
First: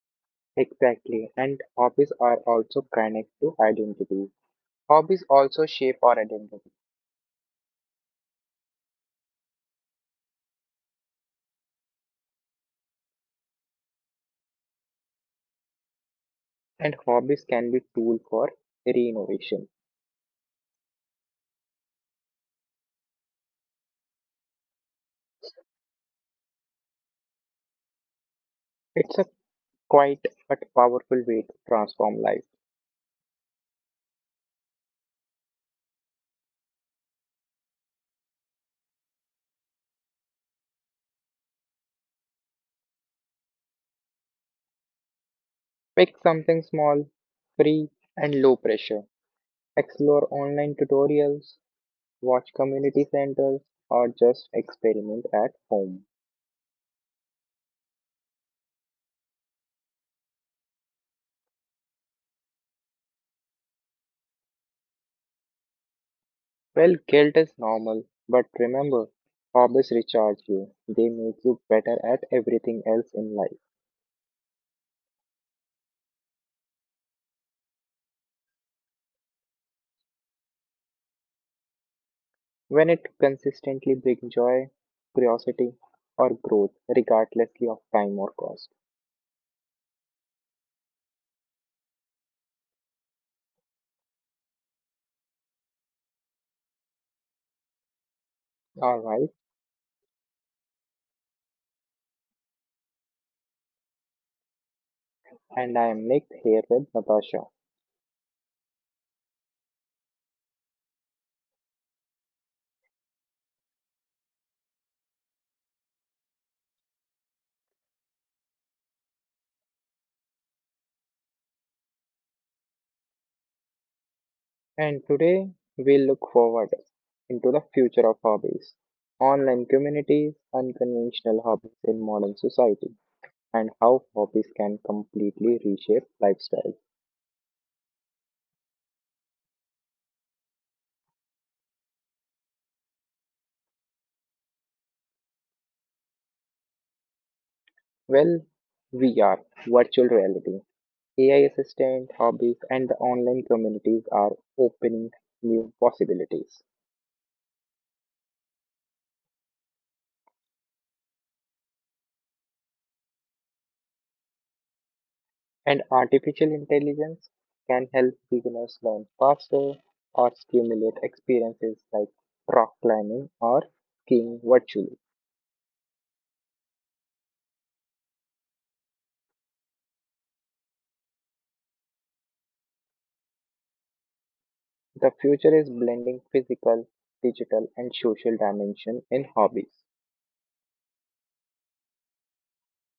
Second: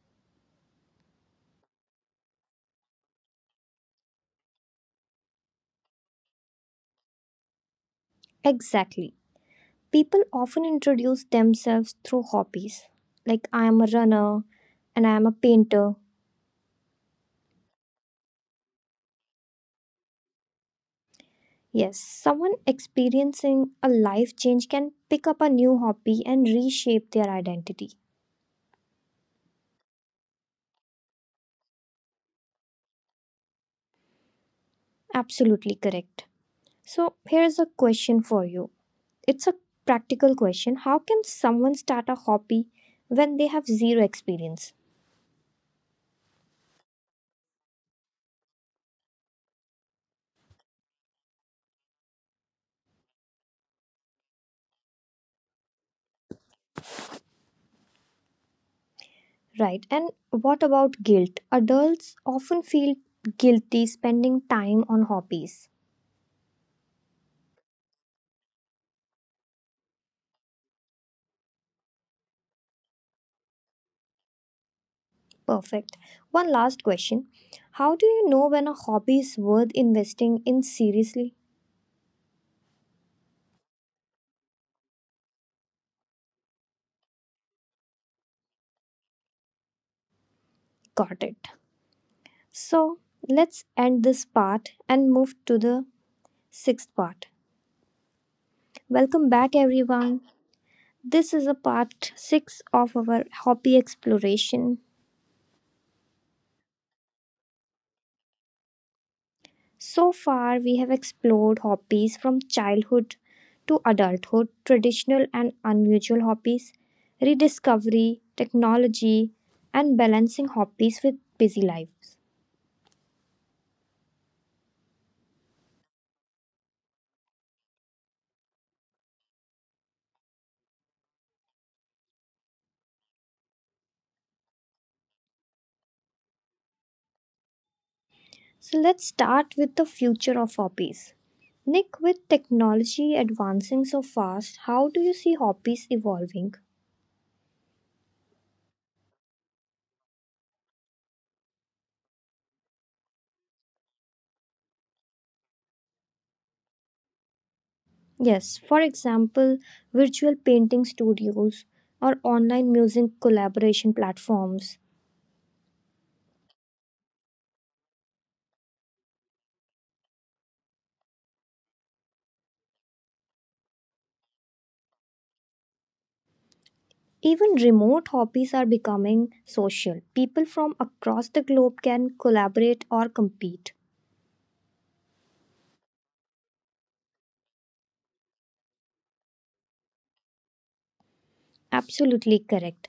S2: Exactly, and hobbies are also connected to identity. Hobbies also shape our identity,
S1: Exactly. People often introduce themselves through hobbies, like I am a runner and I am a painter.
S2: and hobbies can be tool for reinnovation.
S1: Yes, someone experiencing a life change can pick up a new hobby and reshape their identity.
S2: It's a quite but powerful way to transform life.
S1: Absolutely correct. So, here's a question for you. It's a practical question. How can someone start a hobby when they have zero experience?
S2: Pick something small, free, and low pressure. Explore online tutorials, watch community centers, or just experiment at home.
S1: Right. And what about guilt? Adults often feel guilty spending time on hobbies.
S2: Well, guilt is normal, but remember, hobbies recharge you. They make you better at everything else in life.
S1: Perfect. One last question. How do you know when a hobby is worth investing in seriously?
S2: When it consistently brings joy, curiosity, or growth, regardlessly of time or cost.
S1: Got it. So, let's end this part and move to the sixth part. Welcome
S2: Alright,
S1: back, everyone. This is a part 6 of our hobby exploration.
S2: and I am Nick here with Natasha.
S1: So far, we have explored hobbies from childhood to adulthood, traditional and unusual hobbies, rediscovery, technology, and balancing hobbies with busy lives.
S2: And today we look forward into the future of hobbies, online communities, unconventional hobbies in modern society, and how hobbies can completely reshape lifestyle.
S1: So, let's start with the future of hobbies. Nick, with technology advancing so fast, how do you see hobbies evolving?
S2: Well, we are virtual reality. AI assistant hobbies and the online communities are opening new possibilities.
S1: Yes, for example, virtual painting studios or online music collaboration platforms.
S2: And artificial intelligence can help beginners learn faster or stimulate experiences like rock climbing or skiing virtually.
S1: Even remote hobbies are becoming social. People from across the globe can collaborate or compete.
S2: The future is blending physical, digital, and social dimension in hobbies.
S1: Absolutely correct.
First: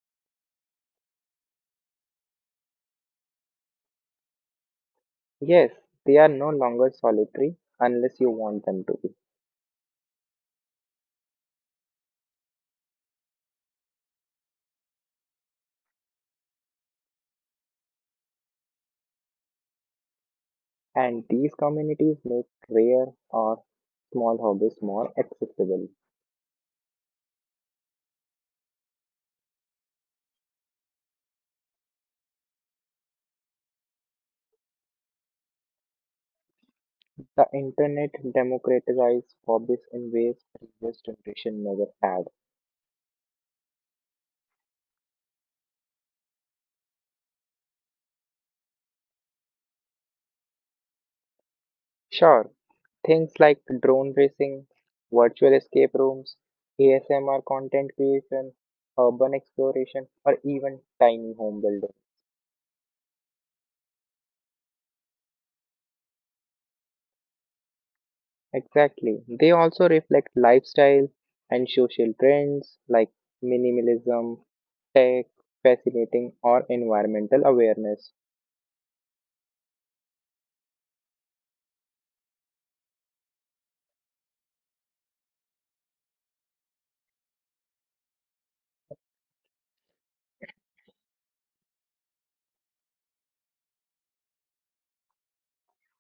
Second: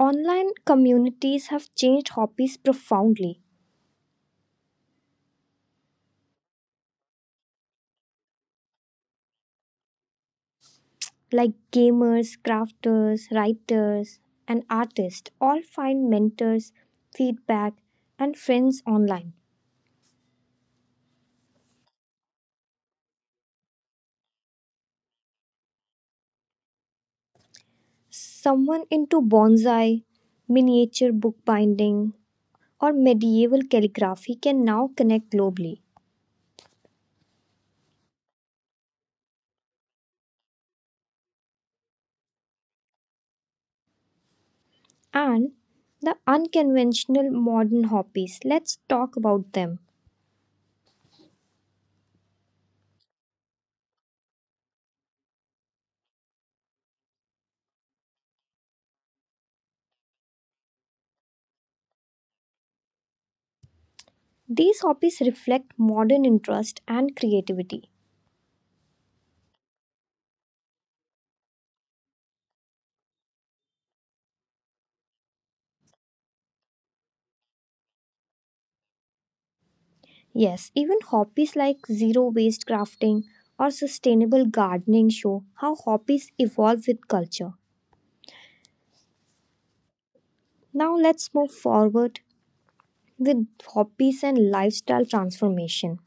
S1: Online communities have changed hobbies profoundly,
S2: Yes, they are no longer solitary unless you want them to be.
S1: like gamers, crafters, writers, and artists all find mentors, feedback, and friends online.
S2: And these communities make rare or small hobbies more accessible.
S1: Someone into bonsai, miniature bookbinding, or medieval calligraphy can now connect globally.
S2: The internet democratizes hobbies in ways previous generation never had.
S1: And the unconventional modern hobbies, let's talk about them.
S2: Sure, things like drone racing, virtual escape rooms, ASMR content creation, urban exploration, or even tiny home building.
S1: These hobbies reflect modern interest and creativity.
S2: Exactly. They also reflect lifestyle and social trends like minimalism, tech, fascinating, or environmental awareness.
S1: Yes, even hobbies like zero waste crafting or sustainable gardening show how hobbies evolve with culture. Now let's move forward with hobbies and lifestyle transformation.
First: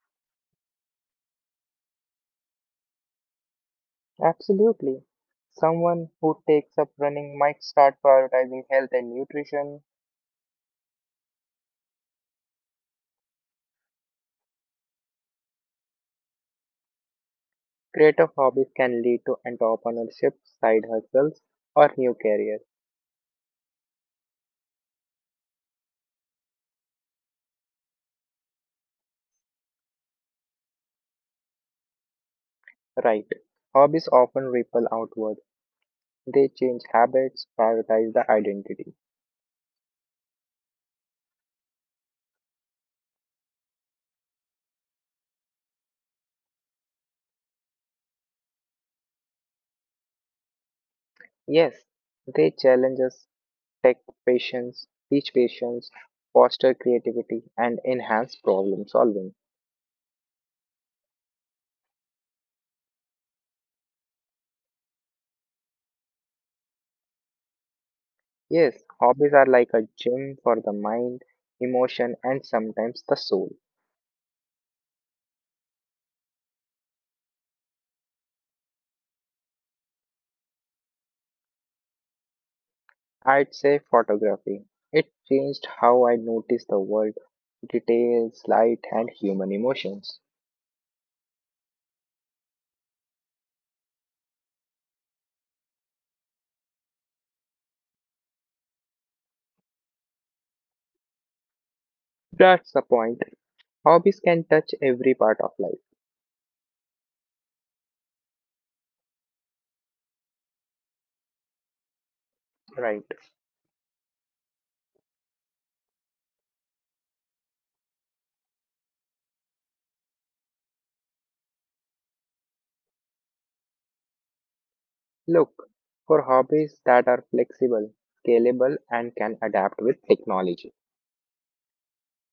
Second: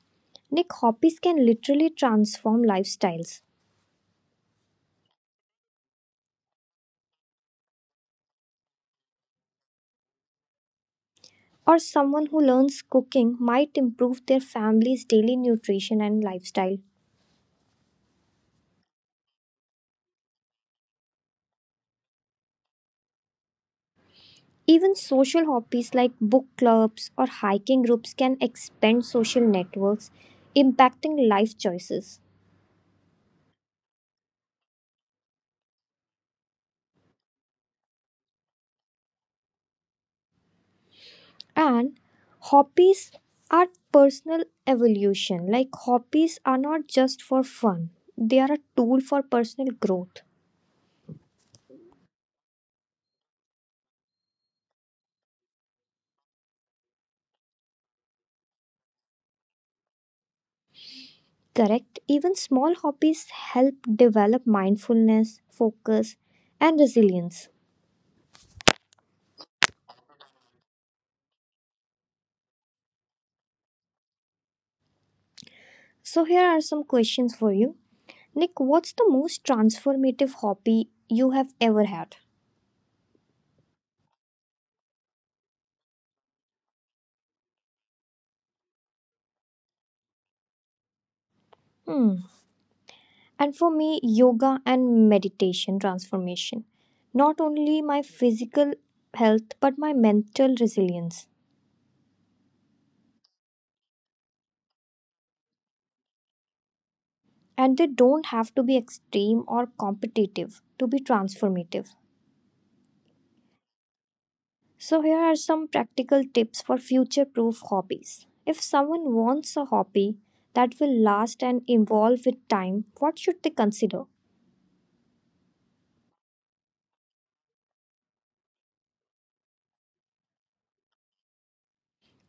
S1: Nick, hobbies can literally transform lifestyles.
S2: Absolutely. Someone who takes up running might start prioritizing health and nutrition.
S1: Or someone who learns cooking might improve their family's daily nutrition and lifestyle.
S2: Creative hobbies can lead to entrepreneurship, side hustles, or new careers.
S1: Even social hobbies like book clubs or hiking groups can expand social networks, impacting life choices.
S2: Right. Hobbies often ripple outward. They change habits, prioritize the identity.
S1: And hobbies are personal evolution. Like hobbies are not just for fun, they are a tool for personal growth.
S2: Yes, they challenge us, take patience, teach patience, foster creativity, and enhance problem solving.
S1: Correct. Even small hobbies help develop mindfulness, focus, and resilience.
S2: Yes, hobbies are like a gym for the mind, emotion, and sometimes the soul.
S1: So, here are some questions for you. Nick, what's the most transformative hobby you have ever had?
S2: I'd say photography. It changed how I noticed the world, details, light, and human emotions.
S1: Hmm. And for me, yoga and meditation transformation. Not only my physical health, but my mental resilience.
S2: That's the point. Hobbies can touch every part of life.
S1: And they don't have to be extreme or competitive to be transformative.
S2: Right.
S1: So, here are some practical tips for future proof hobbies. If someone wants a hobby that will last and evolve with time, what should they consider?
S2: Look for hobbies that are flexible, scalable, and can adapt with technology.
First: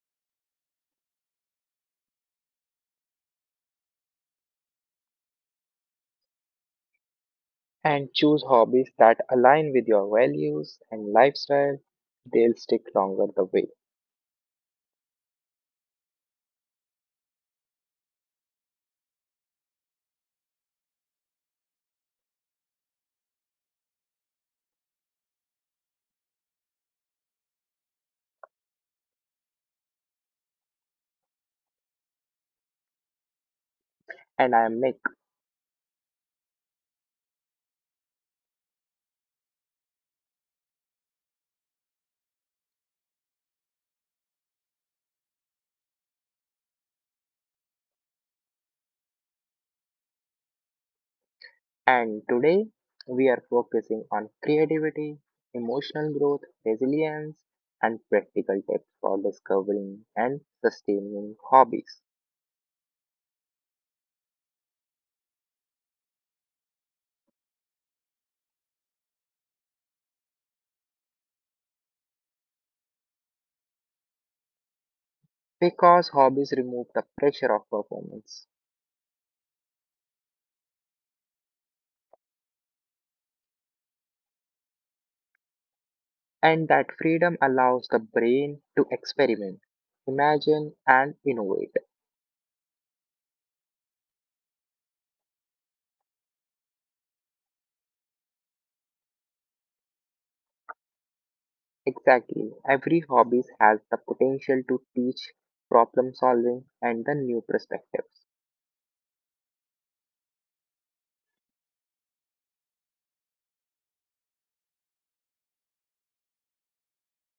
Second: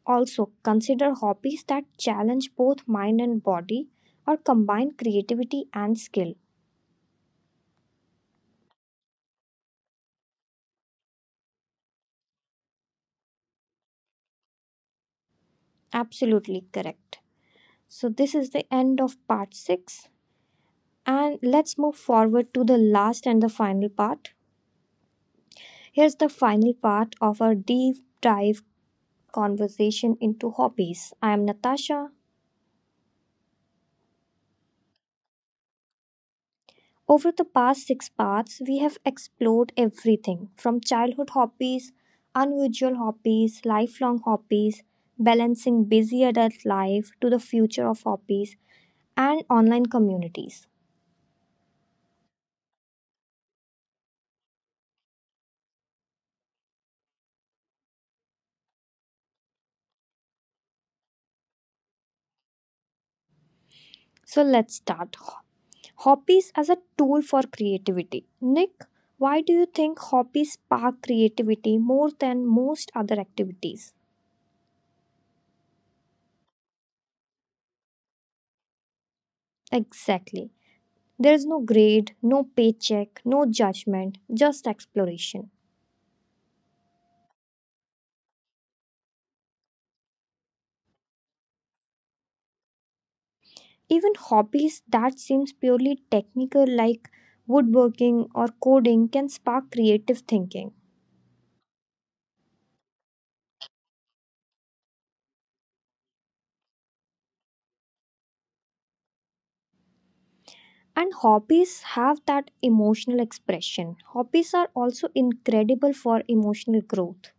S1: Also, consider hobbies that challenge both mind and body or combine creativity and skill.
S2: And choose hobbies that align with your values and lifestyle. They'll stick longer the way.
S1: Absolutely correct. So, this is the end of part 6, and let's move forward to the last and the final part. Here's the final part of our deep dive conversation into hobbies. I am Natasha.
S2: And I am Nick.
S1: Over the past six parts, we have explored everything from childhood hobbies, unusual hobbies, lifelong hobbies, balancing busy adult life to the future of hobbies, and online communities.
S2: And today we are focusing on creativity, emotional growth, resilience, and practical tips for discovering and sustaining hobbies.
S1: So let's start. Hobbies as a tool for creativity. Nick, why do you think hobbies spark creativity more than most other activities?
S2: Because hobbies remove the pressure of performance,
S1: Exactly. There is no grade, no paycheck, no judgment, just exploration.
S2: and that freedom allows the brain to experiment, imagine, and innovate.
S1: Even hobbies that seems purely technical like woodworking or coding can spark creative thinking.
S2: Exactly, every hobby has the potential to teach problem solving and the new perspectives.
S1: And hobbies have that emotional expression. Hobbies are also incredible for emotional growth.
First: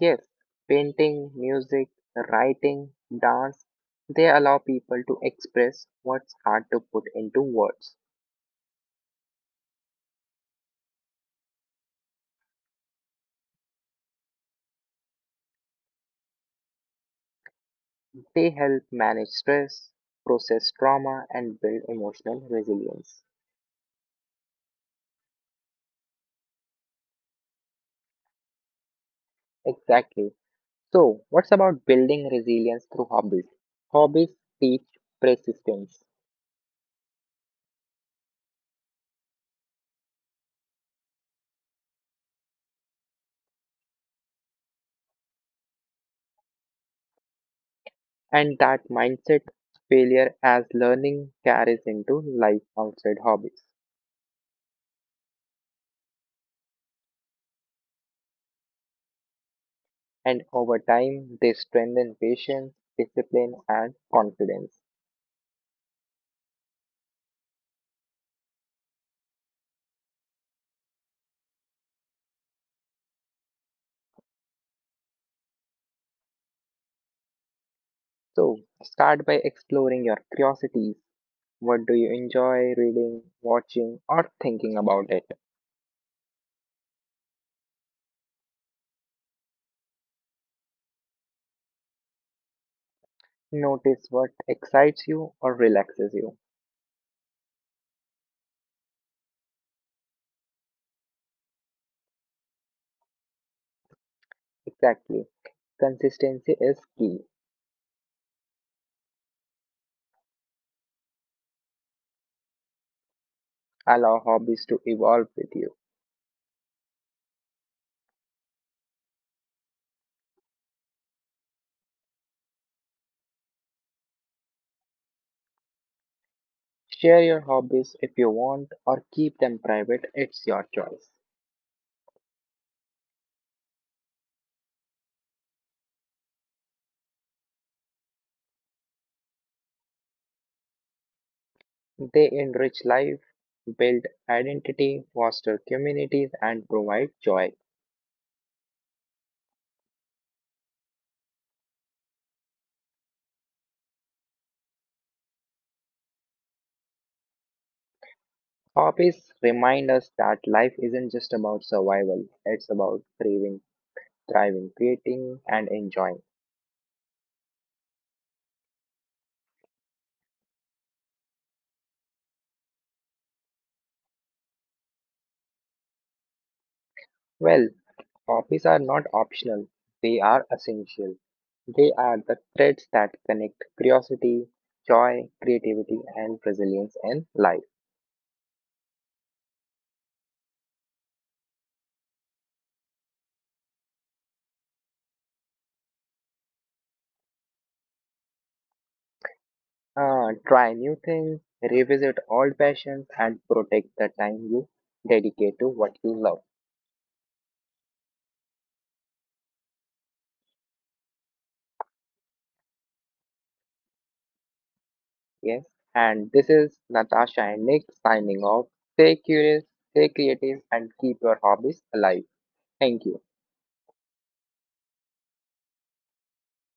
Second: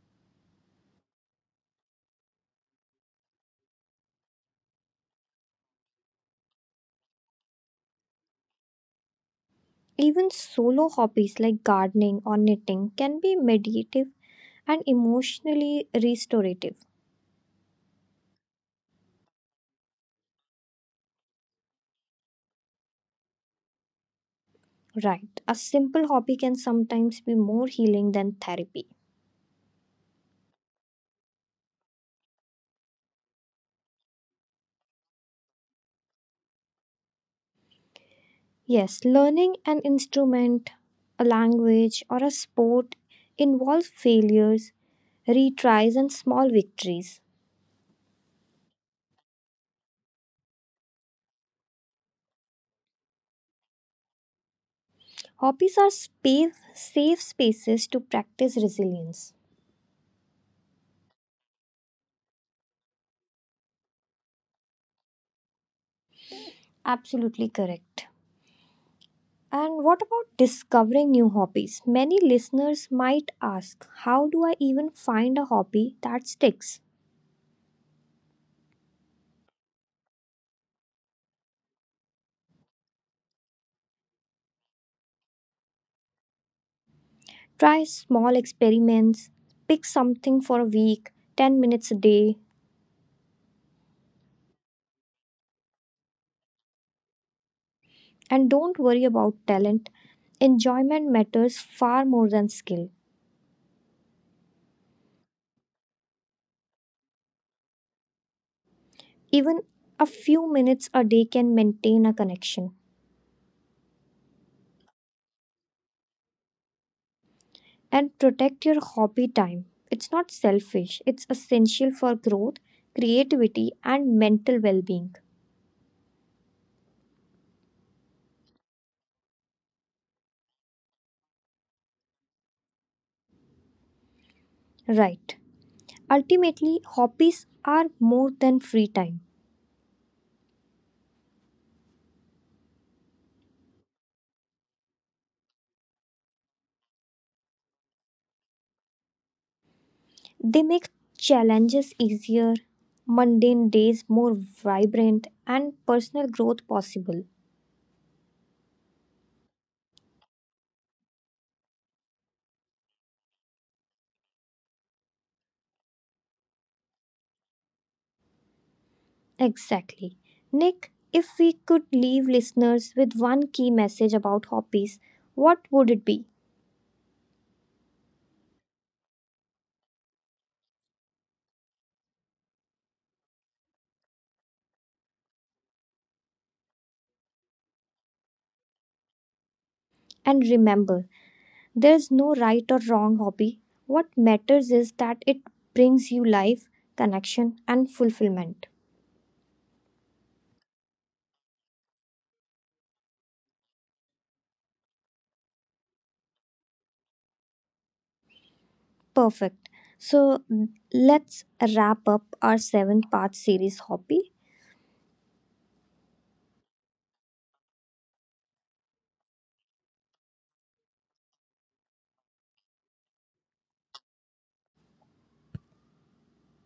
S2: Yes, painting, music, writing, dance, they allow people to express what's hard to put into words.
S1: Even solo hobbies like gardening or knitting can be meditative and emotionally restorative.
S2: They help manage stress, process trauma, and build emotional resilience.
S1: Right, a simple hobby can sometimes be more healing than therapy.
S2: Exactly. So, what's about building resilience through hobbies? Hobbies teach persistence,
S1: Yes, learning an instrument, a language, or a sport involve failures, retries, and small victories.
S2: and that mindset failure as learning carries into life outside hobbies.
S1: Hobbies are space, safe spaces to practice resilience.
S2: And over time, they strengthen patience, discipline, and confidence.
S1: Absolutely correct. And what about discovering new hobbies? Many listeners might ask, how do I even find a hobby that sticks?
S2: So, start by exploring your curiosities. What do you enjoy reading, watching, or thinking about it?
S1: Try small experiments, pick something for a week, 10 minutes a day,
S2: Notice what excites you or relaxes you.
S1: and don't worry about talent. Enjoyment matters far more than skill.
S2: Exactly. Consistency is key.
S1: Even a few minutes a day can maintain a connection.
S2: Allow hobbies to evolve with you.
S1: And protect your hobby time. It's not selfish, it's essential for growth, creativity, and mental well being.
S2: Share your hobbies if you want or keep them private, it's your choice.
S1: Right. Ultimately, hobbies are more than free time.
S2: They enrich life, build identity, foster communities, and provide joy.
S1: They make challenges easier, mundane days more vibrant, and personal growth possible.
S2: Hobbies remind us that life isn't just about survival, it's about craving, thriving, creating, and enjoying.
S1: Exactly. Nick, if we could leave listeners with one key message about hobbies, what would it be?
S2: Well, hobbies are not optional, they are essential. They are the threads that connect curiosity, joy, creativity, and resilience in life.
S1: And remember, there's no right or wrong hobby. What matters is that it brings you life, connection, and fulfillment.
S2: Try new things, revisit old passions, and protect the time you dedicate to what you love.
S1: Perfect. So let's wrap up our seven-part series hobby
S2: Yes, and this is Natasha and Nick signing off. Stay curious, stay creative, and keep your hobbies alive. Thank you.